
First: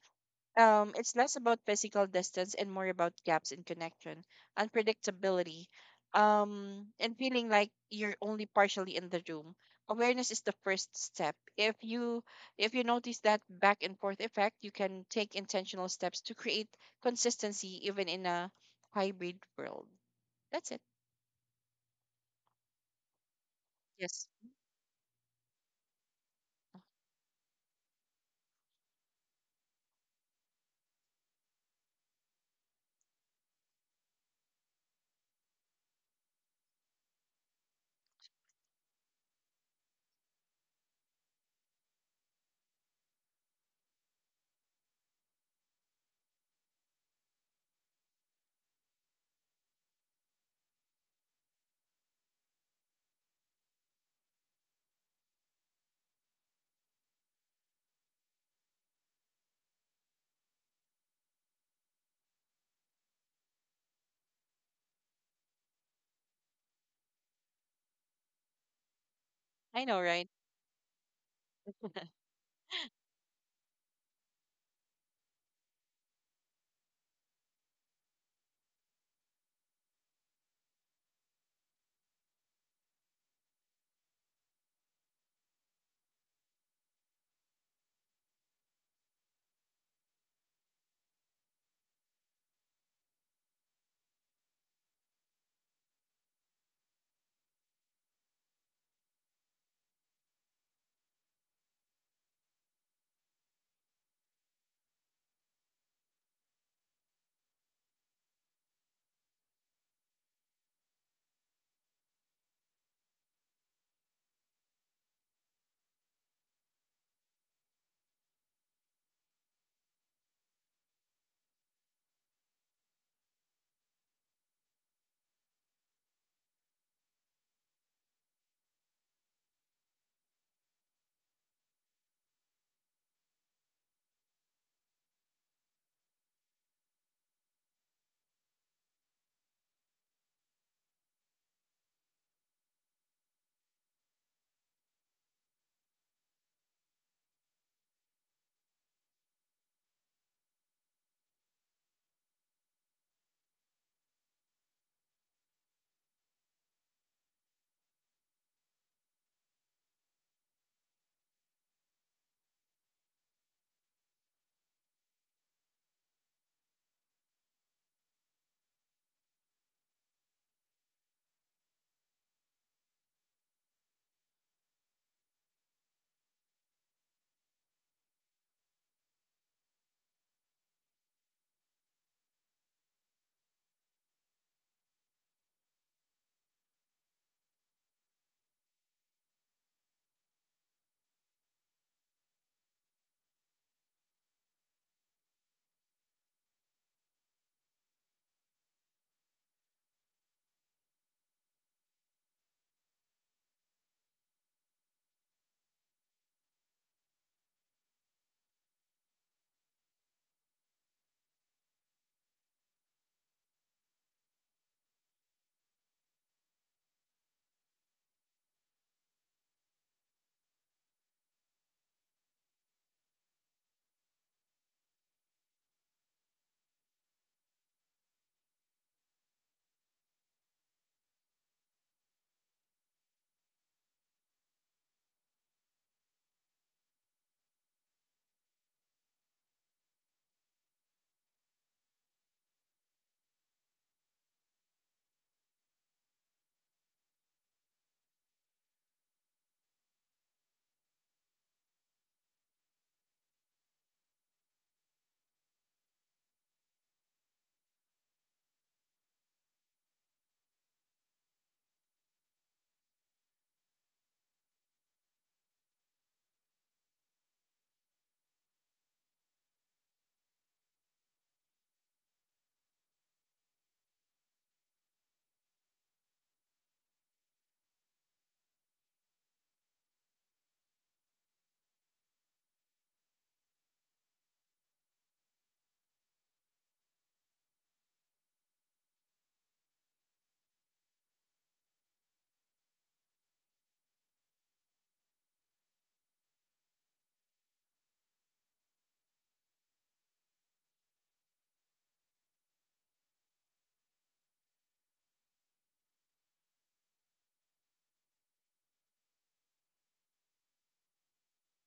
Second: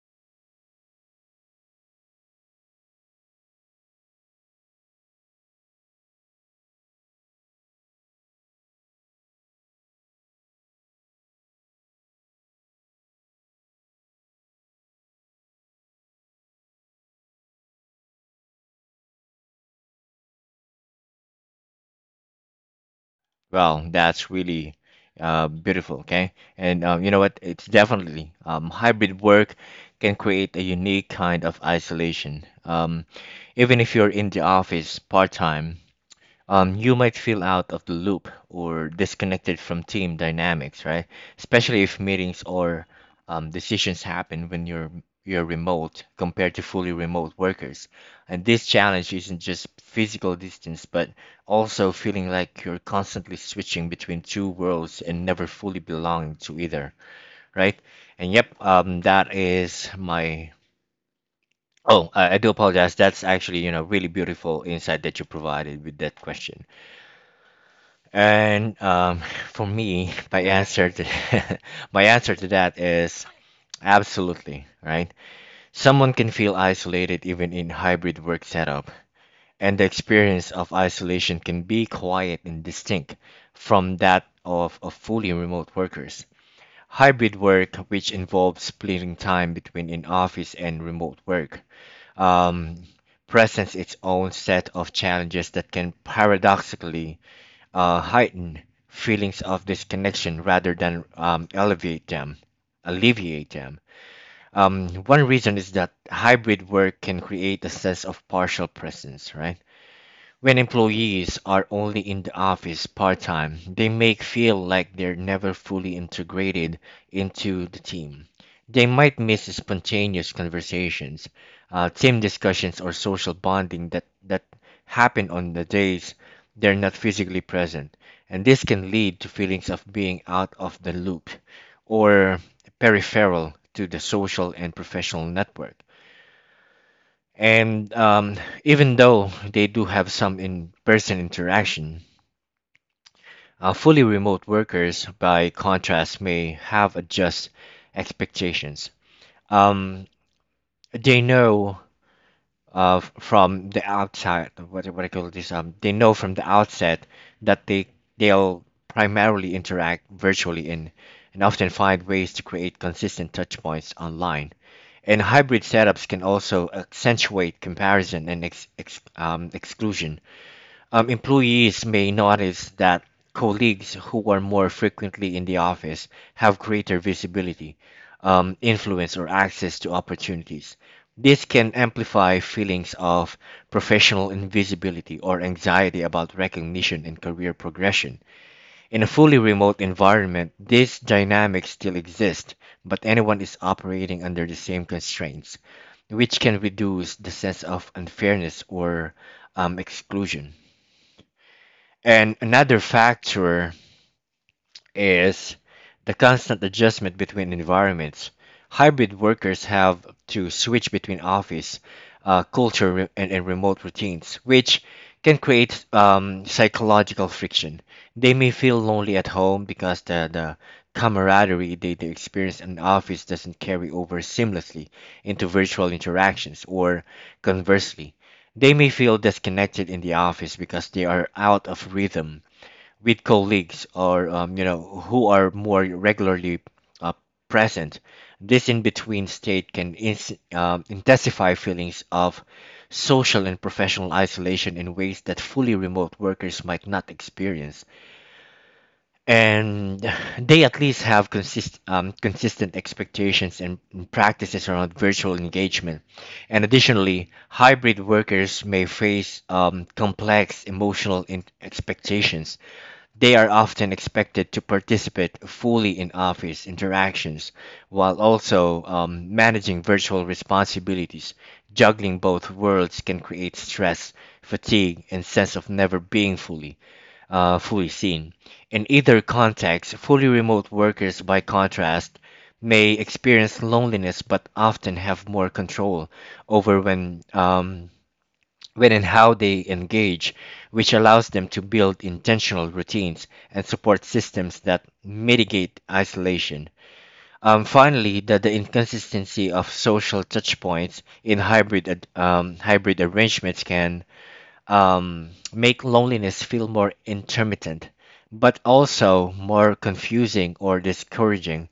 B: It's less about physical distance and more about gaps in connection, unpredictability, and feeling like you're only partially in the room. Awareness is the first step. If you notice that back and forth effect, you can take intentional steps to create consistency even in a hybrid world. That's it.
A: Well,
B: Yes.
A: that's really beautiful. Okay, and you know what? It's definitely hybrid work can create a unique kind of isolation. Even if you're in the office part time, you might feel out of the loop or disconnected from team dynamics, right? Especially if meetings or decisions happen when you're remote compared to fully remote workers. And this challenge isn't just physical distance, but also feeling like you're constantly switching between two worlds and never fully belonging to either, right? And yep, that is my. Oh, I do apologize. That's actually, you know, really beautiful insight that you provided with that question. And *laughs* for
B: I know,
A: me,
B: right?
A: my answer to *laughs* my answer to that is absolutely, right? Someone can feel isolated even in hybrid work setup, and the experience of isolation can be quiet and distinct from that of fully remote workers. Hybrid work, which involves splitting time between in-office and remote work, um, presents its own set of challenges that can paradoxically heighten feelings of disconnection rather than alleviate them. One reason is that hybrid work can create a sense of partial presence, right? When employees are only in the office part time, they may feel like they're never fully integrated into the team. They might miss spontaneous conversations, team discussions, or social bonding that happen on the days they're not physically present. And this can lead to feelings of being out of the loop or peripheral to the social and professional network. And Even though they do have some in person interaction, fully remote workers, by contrast, may have adjust expectations. Um, they know f- from the outside. What do call this? They know from the outset that they'll primarily interact virtually in, and often find ways to create consistent touch points online. And hybrid setups can also accentuate comparison and exclusion. Employees may notice that colleagues who are more frequently in the office have greater visibility, influence, or access to opportunities. This can amplify feelings of professional invisibility or anxiety about recognition and career progression. In a fully remote environment, these dynamics still exist, but anyone is operating under the same constraints, which can reduce the sense of unfairness or exclusion. And another factor is the constant adjustment between environments. Hybrid workers have to switch between office culture and remote routines, which can create psychological friction. They may feel lonely at home because the camaraderie they experience in the office doesn't carry over seamlessly into virtual interactions, or conversely, they may feel disconnected in the office because they are out of rhythm with colleagues or who are more regularly uh, present. This in-between state can ins intensify feelings of social and professional isolation in ways that fully remote workers might not experience, and they at least have consistent expectations and practices around virtual engagement. And additionally, hybrid workers may face complex emotional expectations. They are often expected to participate fully in office interactions while also managing virtual responsibilities. Juggling both worlds can create stress, fatigue, and sense of never being fully seen. In either context, fully remote workers, by contrast, may experience loneliness but often have more control over when and how they engage, which allows them to build intentional routines and support systems that mitigate isolation. Finally, the inconsistency of social touchpoints in hybrid arrangements can make loneliness feel more intermittent, but also more confusing or discouraging.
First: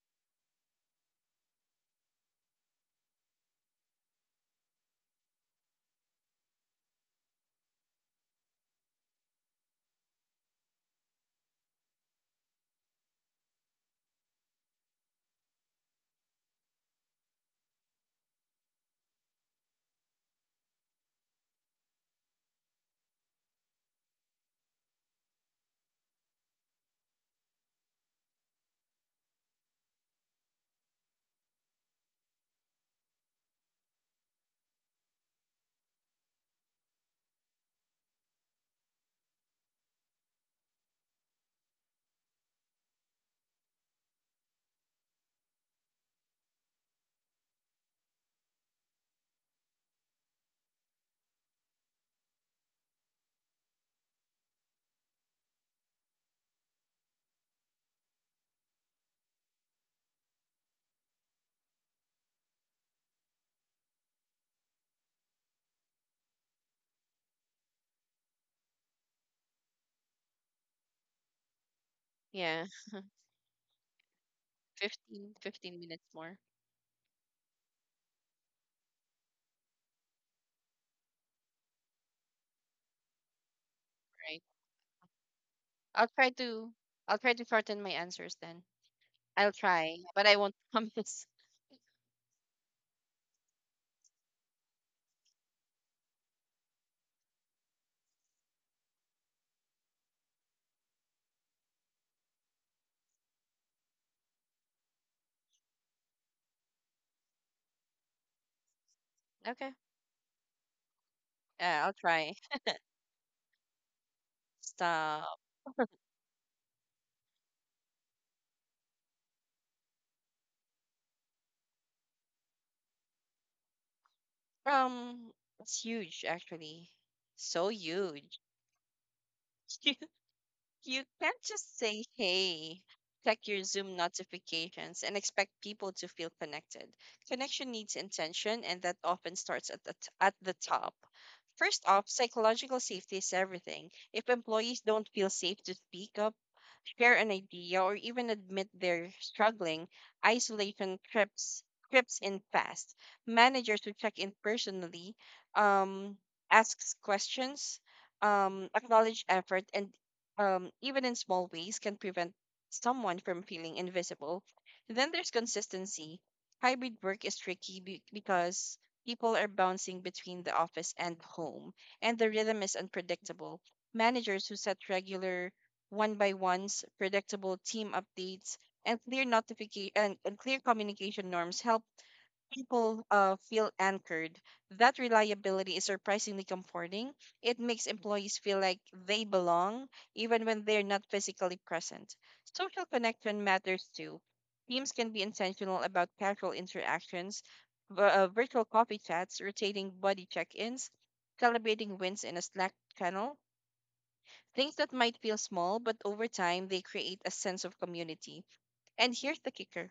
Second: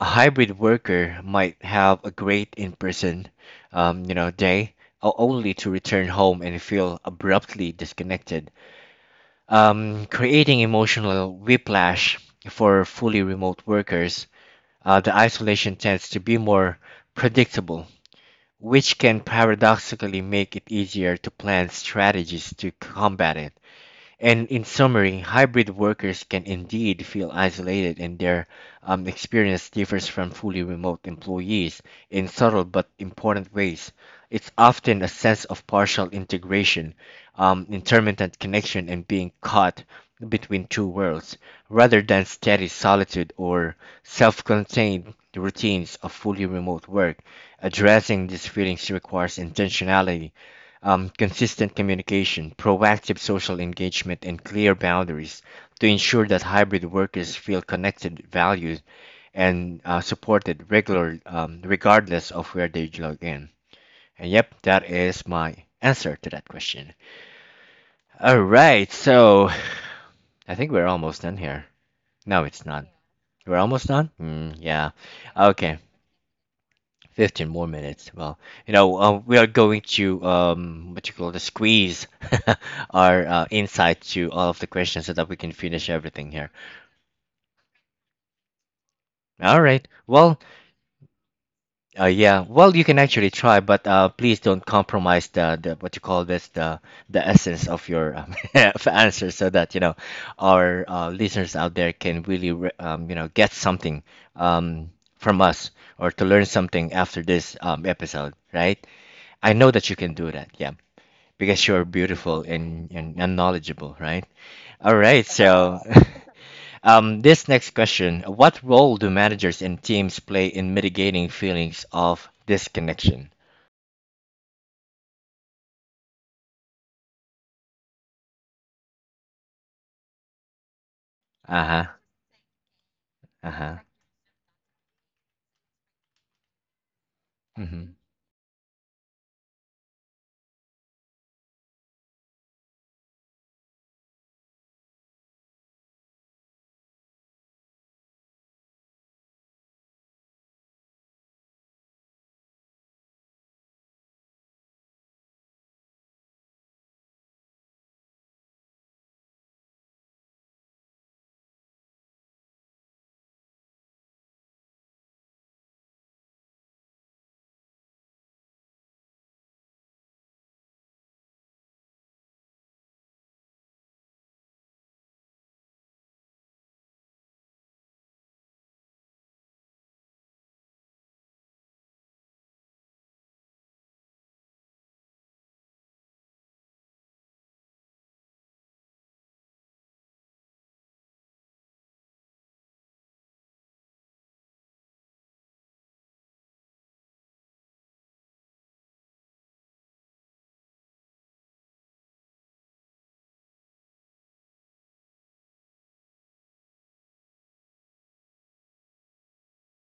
A: A hybrid worker might have a great in-person, day, o- only to return home and feel abruptly disconnected, creating emotional whiplash for fully remote workers. The isolation tends to be more predictable, which can paradoxically make it easier to plan strategies to combat it. And in summary, hybrid workers can indeed feel isolated, and their experience differs from fully remote employees in subtle but important ways. It's often a sense of partial integration, intermittent connection, and being caught between two worlds, rather than steady solitude or self contained routines of fully remote work. Addressing these feelings requires intentionality, consistent communication, proactive social engagement, and clear boundaries to ensure that hybrid workers feel connected, valued, and supported regardless of where they log in. And yep, that is my answer to that question. All right, so I think we're almost done here. No, it's
B: Yeah.
A: not. We're almost done? Mm, yeah.
B: fifteen
A: Okay.
B: fifteen minutes more.
A: 15 more minutes. Well, we are going to what you call the squeeze *laughs* our insight to
B: Right.
A: all of the questions so that we can finish
B: I'll
A: everything
B: try
A: here.
B: to I'll try to shorten my answers then. I'll
A: All right.
B: try, but I
A: Well,
B: won't promise. *laughs*
A: yeah. Well, you can actually try, but please don't compromise the what you call this the essence of your *laughs* of answer so that you know our listeners out there can really you know get something um, from us or to learn something after this episode, right? I know
B: Okay.
A: that you can do that. Yeah. Because you
B: Yeah,
A: are
B: I'll try.
A: beautiful and, and knowledgeable, right? All right,
B: Stop.
A: so *laughs* this next question: what role do managers and teams play in mitigating feelings of disconnection?
B: Um, it's huge actually. So huge. *laughs* You can't
A: Uh
B: just say,
A: huh,
B: hey, check
A: uh
B: your
A: huh.
B: Zoom notifications and expect people to feel connected. Connection
A: Mm-hmm.
B: needs intention, and that often starts at the top. First off, psychological safety is everything. If employees don't feel safe to speak up, share an idea, or even admit they're struggling, isolation trips in fast. Managers who check in personally, um, asks questions, acknowledge effort, and even in small ways, can prevent someone from feeling invisible. Then there's consistency. Hybrid work is tricky because people are bouncing between the office and home, and the rhythm is unpredictable. Managers who set regular one by ones, predictable team updates, and and clear communication norms help people feel anchored. That reliability is surprisingly comforting. It makes employees feel like they belong, even when they're not physically present. Social connection matters too. Teams can be intentional about casual interactions, virtual coffee chats, rotating body check ins, celebrating wins in a Slack channel. Things that might feel small, but over time they create a sense of community. And here's the kicker,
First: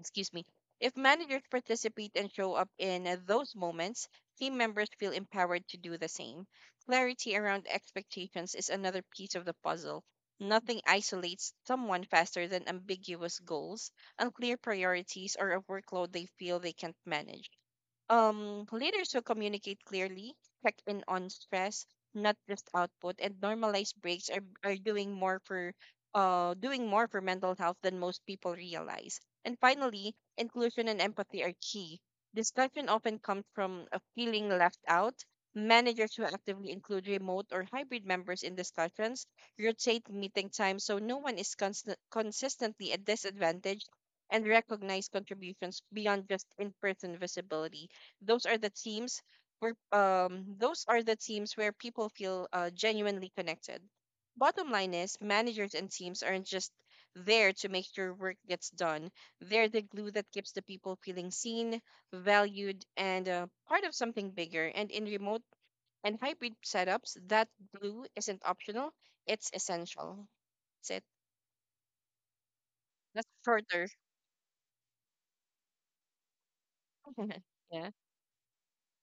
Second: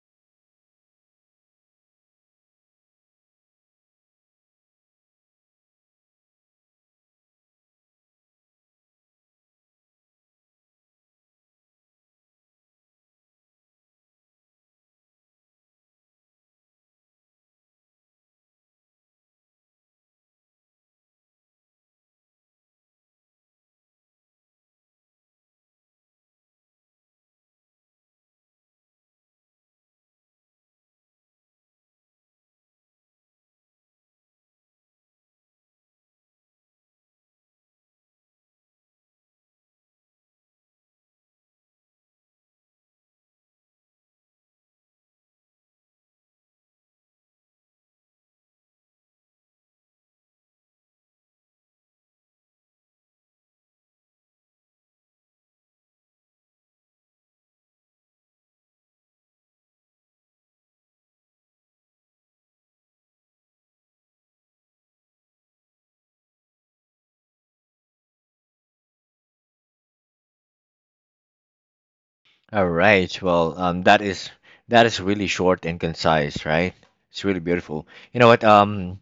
B: excuse me, if managers participate and show up in those moments, team members feel empowered to do the same. Clarity around expectations is another piece of the puzzle. Nothing isolates someone faster than ambiguous goals, unclear priorities, or a workload they feel they can't manage. Leaders who communicate clearly, check in on stress, not just output, and normalize breaks are doing more for mental health than most people realize. And finally, inclusion and empathy are key. Discussion often comes from a feeling left out. Managers who actively include remote or hybrid members in discussions, rotate meeting times so no one is consistently at disadvantage, and recognize contributions beyond just in person visibility, those are the teams those are the teams where people feel genuinely connected. Bottom line is managers and teams aren't just there to make sure work gets done. They're the glue that keeps the people feeling seen, valued, and part of something bigger. And in remote and hybrid setups, that glue isn't optional; it's essential. That's it.
A: All right,
B: That's
A: well,
B: shorter.
A: that is really short and concise, right? It's really
B: *laughs*
A: beautiful.
B: Yeah.
A: You know what?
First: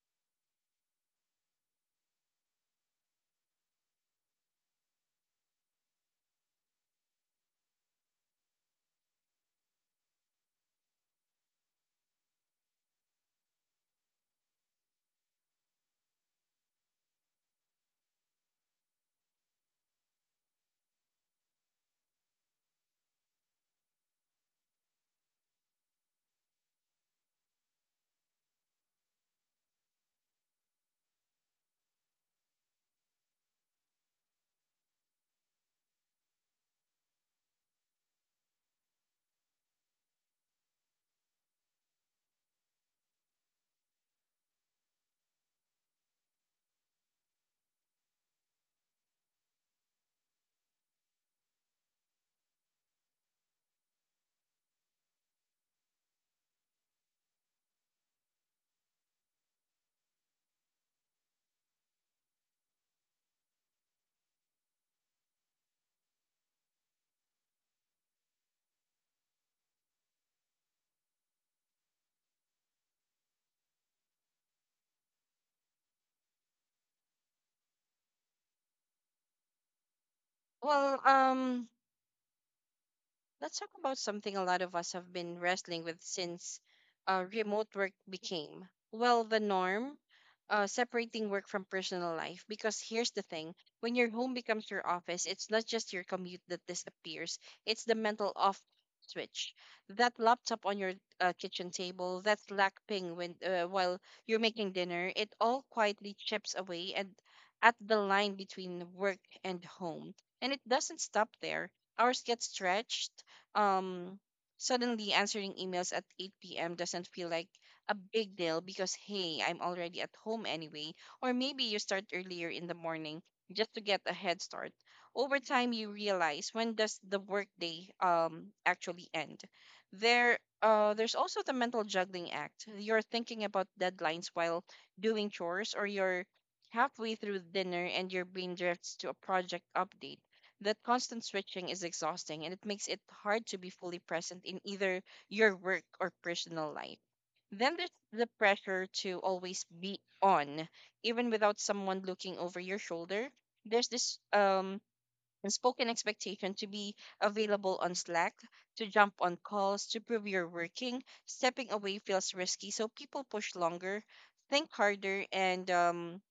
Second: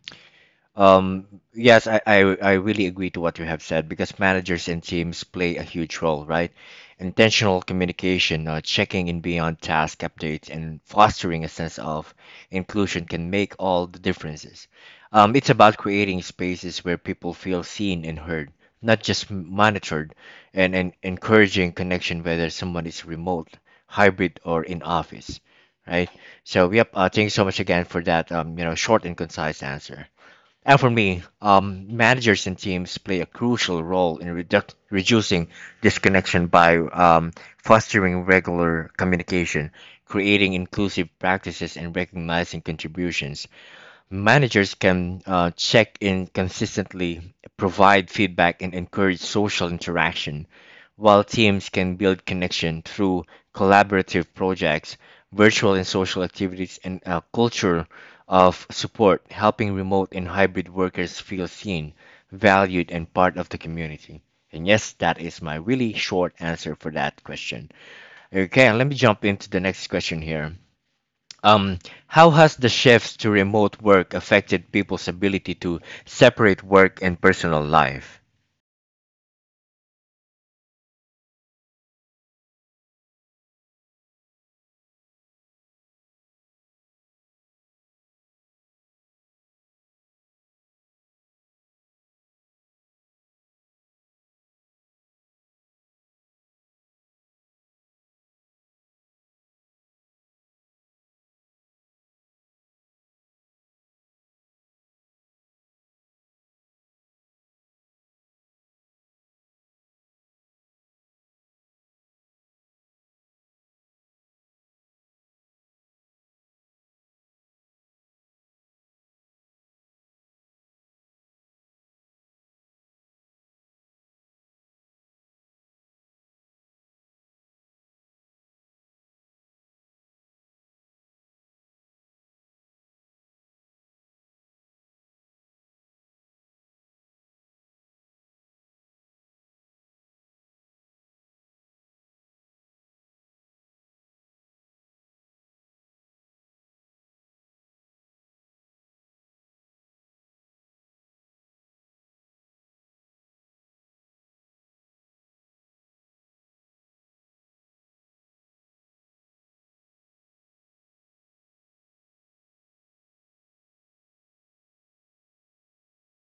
A: Um, yes, I really agree to what you have said because managers and teams play a huge role, right? Intentional communication, checking in beyond task updates, and fostering a sense of inclusion can make all the differences. It's about creating spaces where people feel seen and heard, not just monitored, and encouraging connection whether someone is remote, hybrid, or in office, right? So, yep, thank you so much again for that, you know, short and concise answer. And for me, managers and teams play a crucial role in reducing disconnection by fostering regular communication, creating inclusive practices, and recognizing contributions. Managers can check in consistently, provide feedback, and encourage social interaction, while teams can build connection through collaborative projects, virtual and social activities, and a culture of support, helping remote and hybrid workers feel seen, valued, and part of the community. And yes, that is my really short answer for that question. Okay, let me jump into the next question here. Um, how has the shift to remote work affected people's ability to separate work and personal life?
B: Well, let's talk about something a lot of us have been wrestling with since remote work became, well, the norm, separating work from personal life. Because here's the thing, when your home becomes your office, it's not just your commute that disappears, it's the mental off switch. That laptop on your kitchen table, that Slack ping when, while you're making dinner, it all quietly chips away and at the line between work and home. And it doesn't stop there. Hours get stretched, um suddenly answering emails at 8 p.m. doesn't feel like a big deal because hey, I'm already at home anyway, or maybe you start earlier in the morning just to get a head start. Over time you realize, when does the workday actually end? There's also the mental juggling act. You're thinking about deadlines while doing chores, or you're halfway through dinner and your brain drifts to a project update. That constant switching is exhausting, and it makes it hard to be fully present in either your work or personal life. Then there's the pressure to always be on, even without someone looking over your shoulder. There's this unspoken expectation to be available on Slack, to jump on calls, to prove you're working. Stepping away feels risky, so people push longer, think harder, and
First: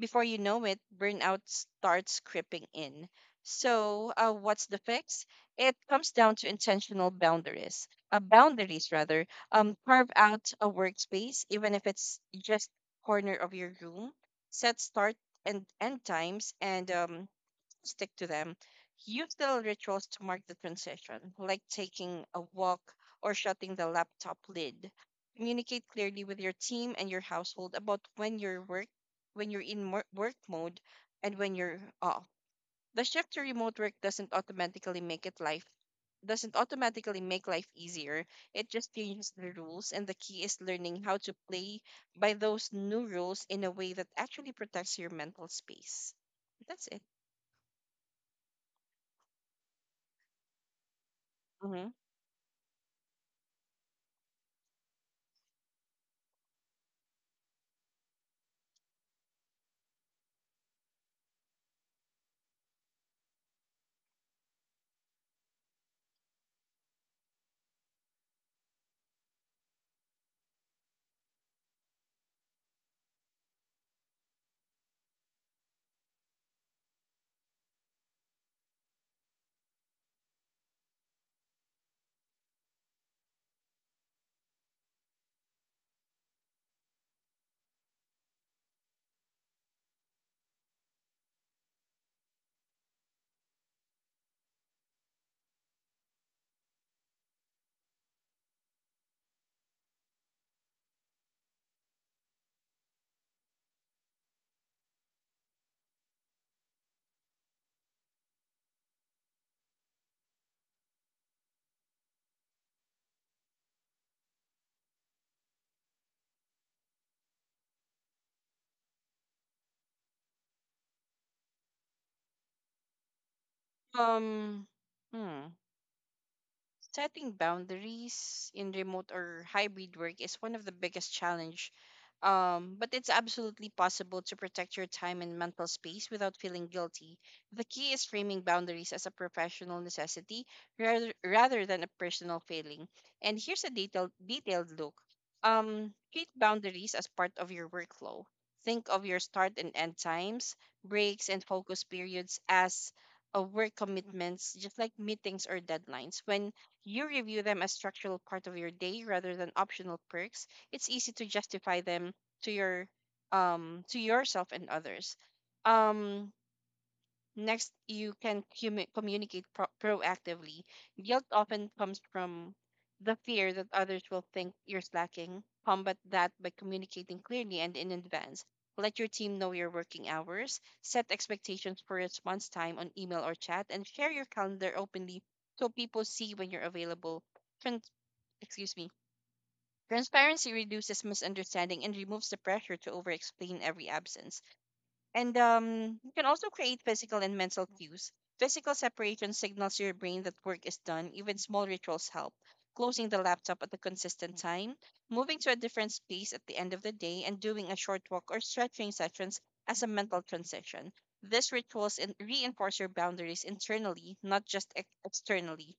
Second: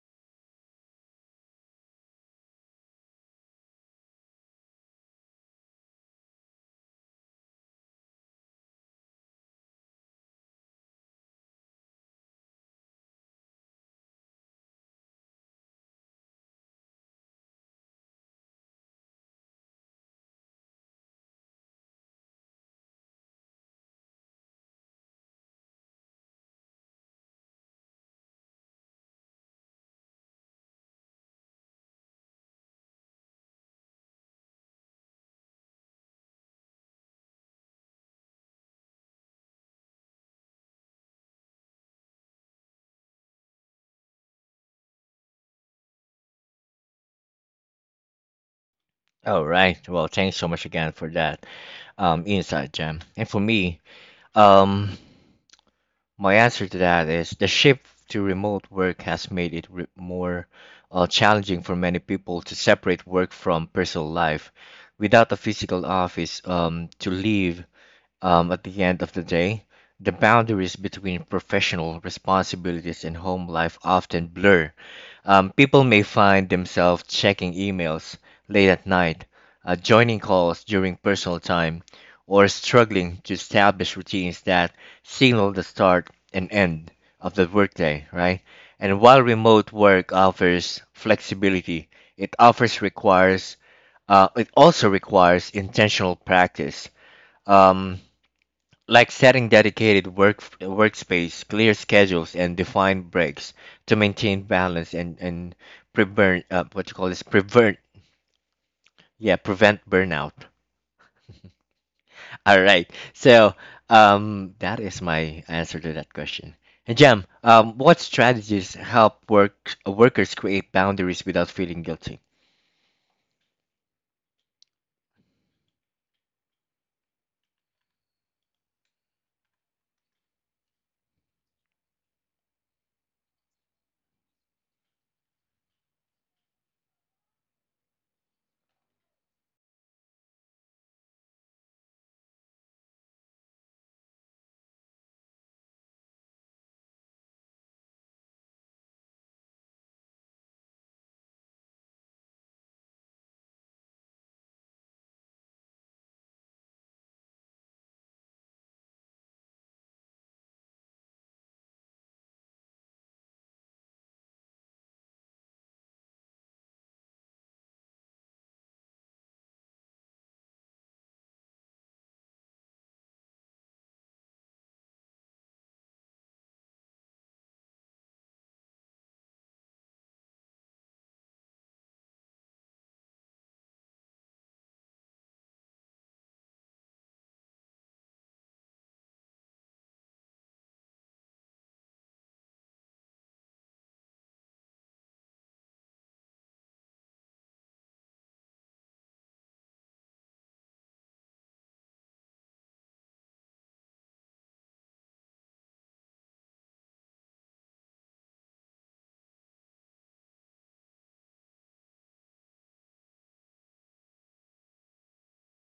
B: before you know it, burnout starts creeping in. So, what's the fix? It comes down to intentional boundaries, boundaries rather. Carve out a workspace, even if it's just corner of your room. Set start and end times, and stick to them, use little rituals to mark the transition, like taking a walk or shutting the laptop lid. Communicate clearly with your team and your household about when you're work, when you're in mo- work mode, and when you're off. The shift to remote work doesn't automatically make it life doesn't automatically make life easier. It just changes the rules, and the key is learning how to play by those new rules in a way that actually protects your mental space. That's
A: All right. Well, thanks so much again for that
B: it.
A: insight, Jem. And for me, um, my answer to that is the shift to remote work has made it more challenging for many people to separate work from personal life. Without a physical office to leave at the end of the day, the boundaries between professional responsibilities and home life often blur. People may find themselves checking emails late at night, joining calls during personal time, or struggling to establish routines that signal the start and end of the workday, right? And while remote work offers flexibility, it offers requires it also requires intentional practice. Um, like setting dedicated work workspace, clear schedules, and defined breaks to maintain balance and prevent what you call this prevent yeah prevent burnout. *laughs* All right, so that is my answer to that question. And Jam, what strategies help work workers create boundaries without feeling guilty?
B: Um, hmm. Setting boundaries in remote or hybrid work is one of the biggest challenge. But it's absolutely possible to protect your time and mental space without feeling guilty. The key is framing boundaries as a professional necessity rather than a personal failing. And here's a detailed look. Treat boundaries as part of your workflow. Think of your start and end times, breaks, and focus periods as a work commitments, just like meetings or deadlines. When you review them as structural part of your day rather than optional perks, it's easy to justify them to yourself and others. Um Next, you can communicate proactively. Guilt often comes from the fear that others will think you're slacking. Combat that by communicating clearly and in advance. Let your team know your working hours, set expectations for response time on email or chat, and share your calendar openly so people see when you're available. Trans- Excuse me. Transparency reduces misunderstanding and removes the pressure to over explain every absence. And you can also create physical and mental cues. Physical separation signals to your brain that work is done. Even small rituals help. Closing the laptop at a consistent time, moving to a different space at the end of the day, and doing a short walk or stretching sessions as a mental transition. These rituals reinforce your boundaries internally, not just externally.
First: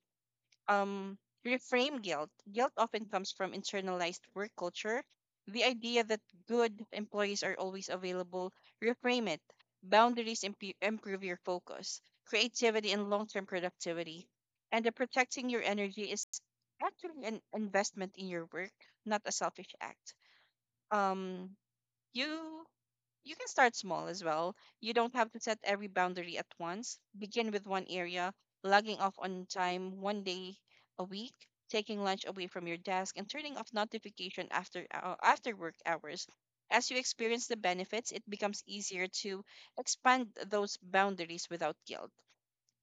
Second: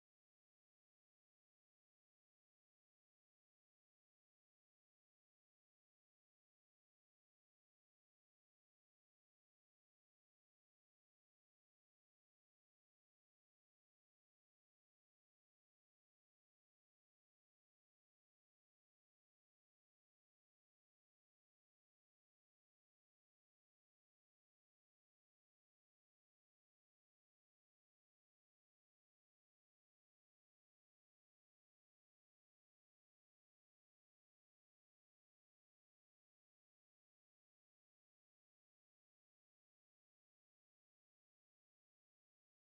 B: um, reframe guilt. Guilt often comes from internalized work culture. The idea that good employees are always available, reframe it. Boundaries improve your focus, creativity, and long term productivity. And the protecting your energy is actually an investment in your work, not a selfish act. Um, you you can start small as well. You don't have to set every boundary at once. Begin with one area, logging off on time one day a week, taking lunch away from your desk, and turning off notification after work hours. As you experience the benefits, it becomes easier to expand those boundaries without guilt.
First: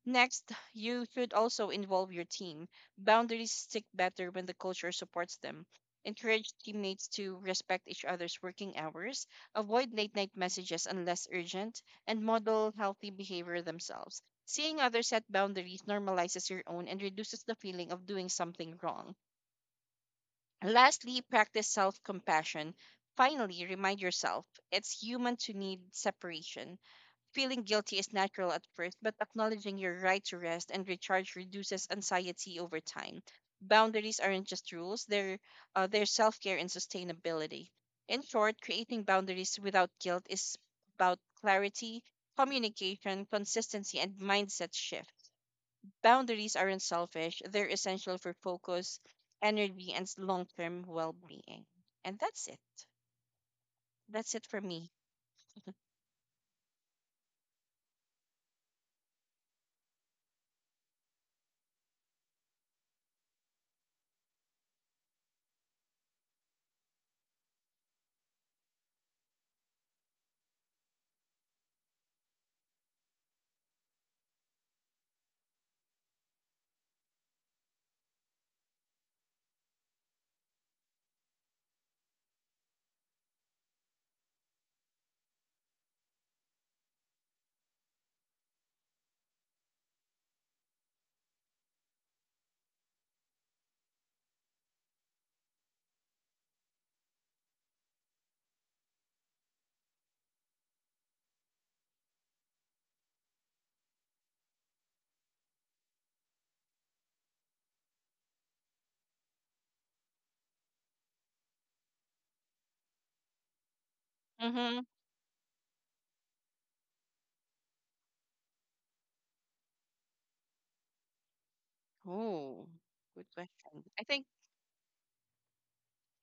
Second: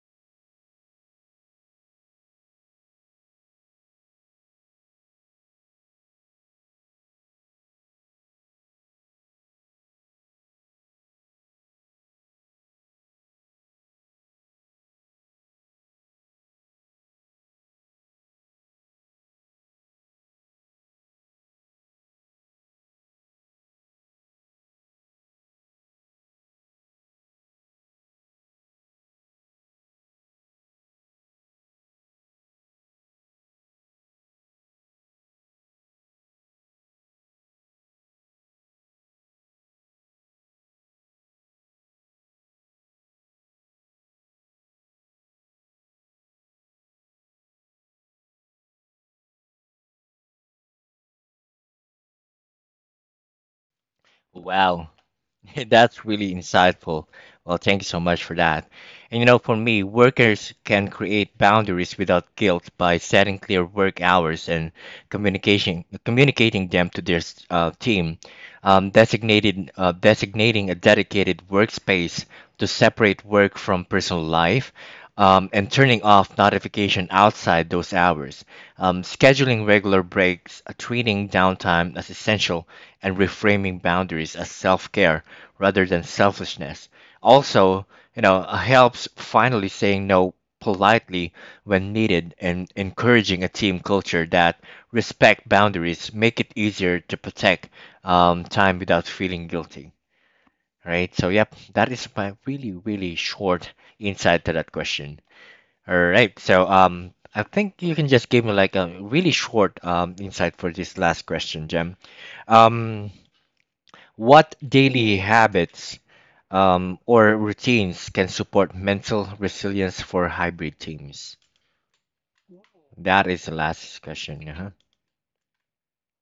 B: Next, you should also involve your team. Boundaries stick better when the culture supports them. Encourage teammates to respect each other's working hours, avoid late night messages unless urgent, and model healthy behavior themselves. Seeing others set boundaries normalizes your own and reduces the feeling of doing something wrong. Lastly, practice self compassion. Finally, remind yourself, it's human to need separation. Feeling guilty is natural at first, but acknowledging your right to rest and recharge reduces anxiety over time. Boundaries aren't just rules, they're self care and sustainability. In short, creating boundaries without guilt is about clarity, communication, consistency, and mindset shift. Boundaries aren't selfish, they're essential for focus, energy, and long term well being. And that's it. That's it for
A: Wow.
B: me.
A: *laughs* That's really insightful. Well, thank you so much for that. And you know, for me, workers can create boundaries without guilt by setting clear work hours and communicating them to their team, designating a dedicated workspace to separate work from personal life, and turning off notification outside those hours, scheduling regular breaks, treating downtime as essential, and reframing boundaries as self care rather than selfishness. Also, you know, helps finally saying no politely when needed, and encouraging a team culture that respect boundaries make it easier to protect time without feeling guilty, right? So yep, that is my really really short insight to that question. All right. So I think you can just give me like a really short insight for this last question, Jem. Um, what
B: Mm-hmm.
A: daily habits or routines can support mental resilience for hybrid teams?
B: Oh, good
A: That is the
B: question. I
A: last
B: think.
A: question. Uh-huh.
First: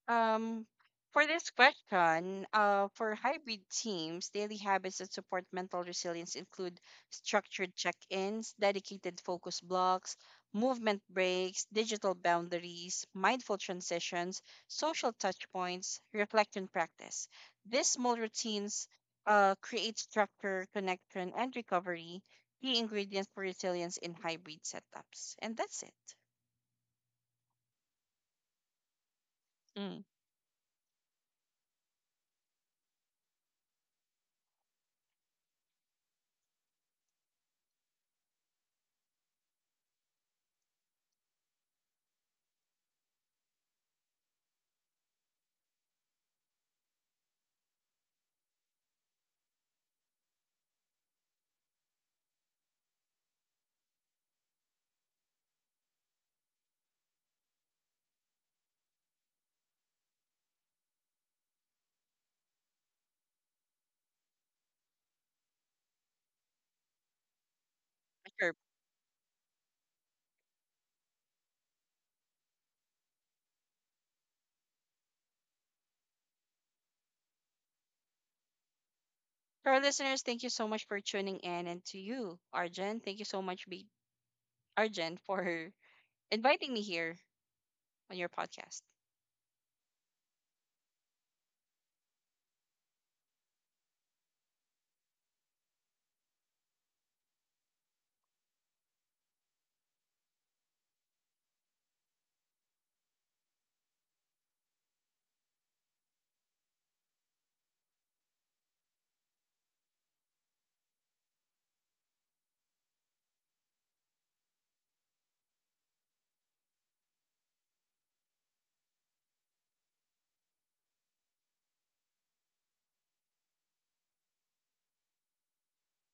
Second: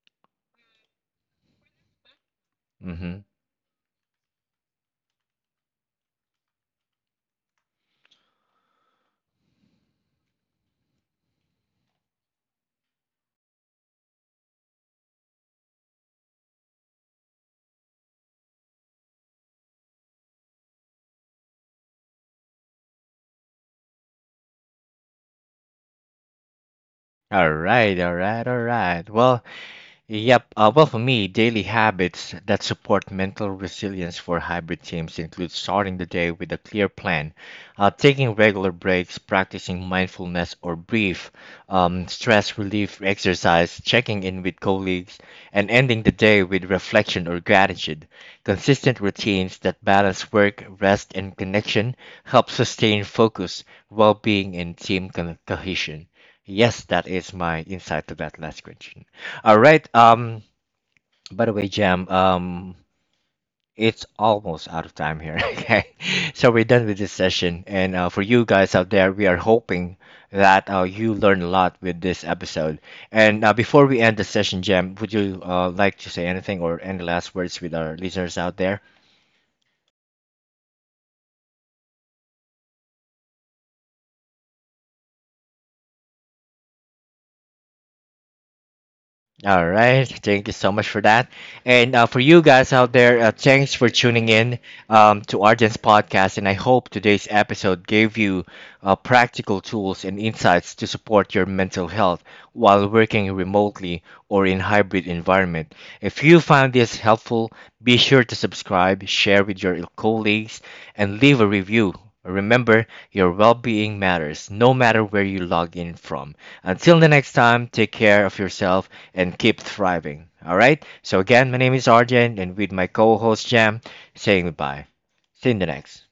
B: Um, for this question, for
A: Mm-hmm.
B: hybrid teams, daily habits that support mental resilience include structured check-ins, dedicated focus blocks, movement breaks, digital boundaries, mindful transitions, social touch points, reflection practice. These small routines create structure, connection, and recovery, key ingredients for resilience in hybrid setups. And that's it.
A: All right, all right, all right. Well,
B: Mm.
A: yep. Well, for me, daily habits that support mental resilience for hybrid teams include starting the day with a clear plan, taking regular breaks, practicing mindfulness or brief stress relief exercise, checking in with colleagues, and ending the day with reflection or gratitude. Consistent routines that balance work, rest, and connection help sustain focus, well being, and team cohesion. Yes, that is my insight to that last question. All right. By the way, Jam. It's almost out of time here. *laughs* Okay. So we're done with this session, and for you
B: Sure.
A: guys out there, we are hoping that you learned a lot with this episode. And before we end the session, Jam, would you like to say anything or any last words with our listeners out there?
B: To our listeners, thank you so much for tuning in. And to you, Arjen, thank you so much, Arjen, for *laughs* inviting me here on your podcast.
A: All right. Thank you so much for that. And for you guys out there, thanks for tuning in to Arden's podcast. And I hope today's episode gave you practical tools and insights to support your mental health while working remotely or in hybrid environment. If you found this helpful, be sure to subscribe, share with your colleagues, and leave a review. Remember, your well-being matters no matter where you log in from. Until the next time, take care of yourself and keep thriving. All right. So, again, my name is Arjen, and with my co host Jam, saying goodbye. See you in the next.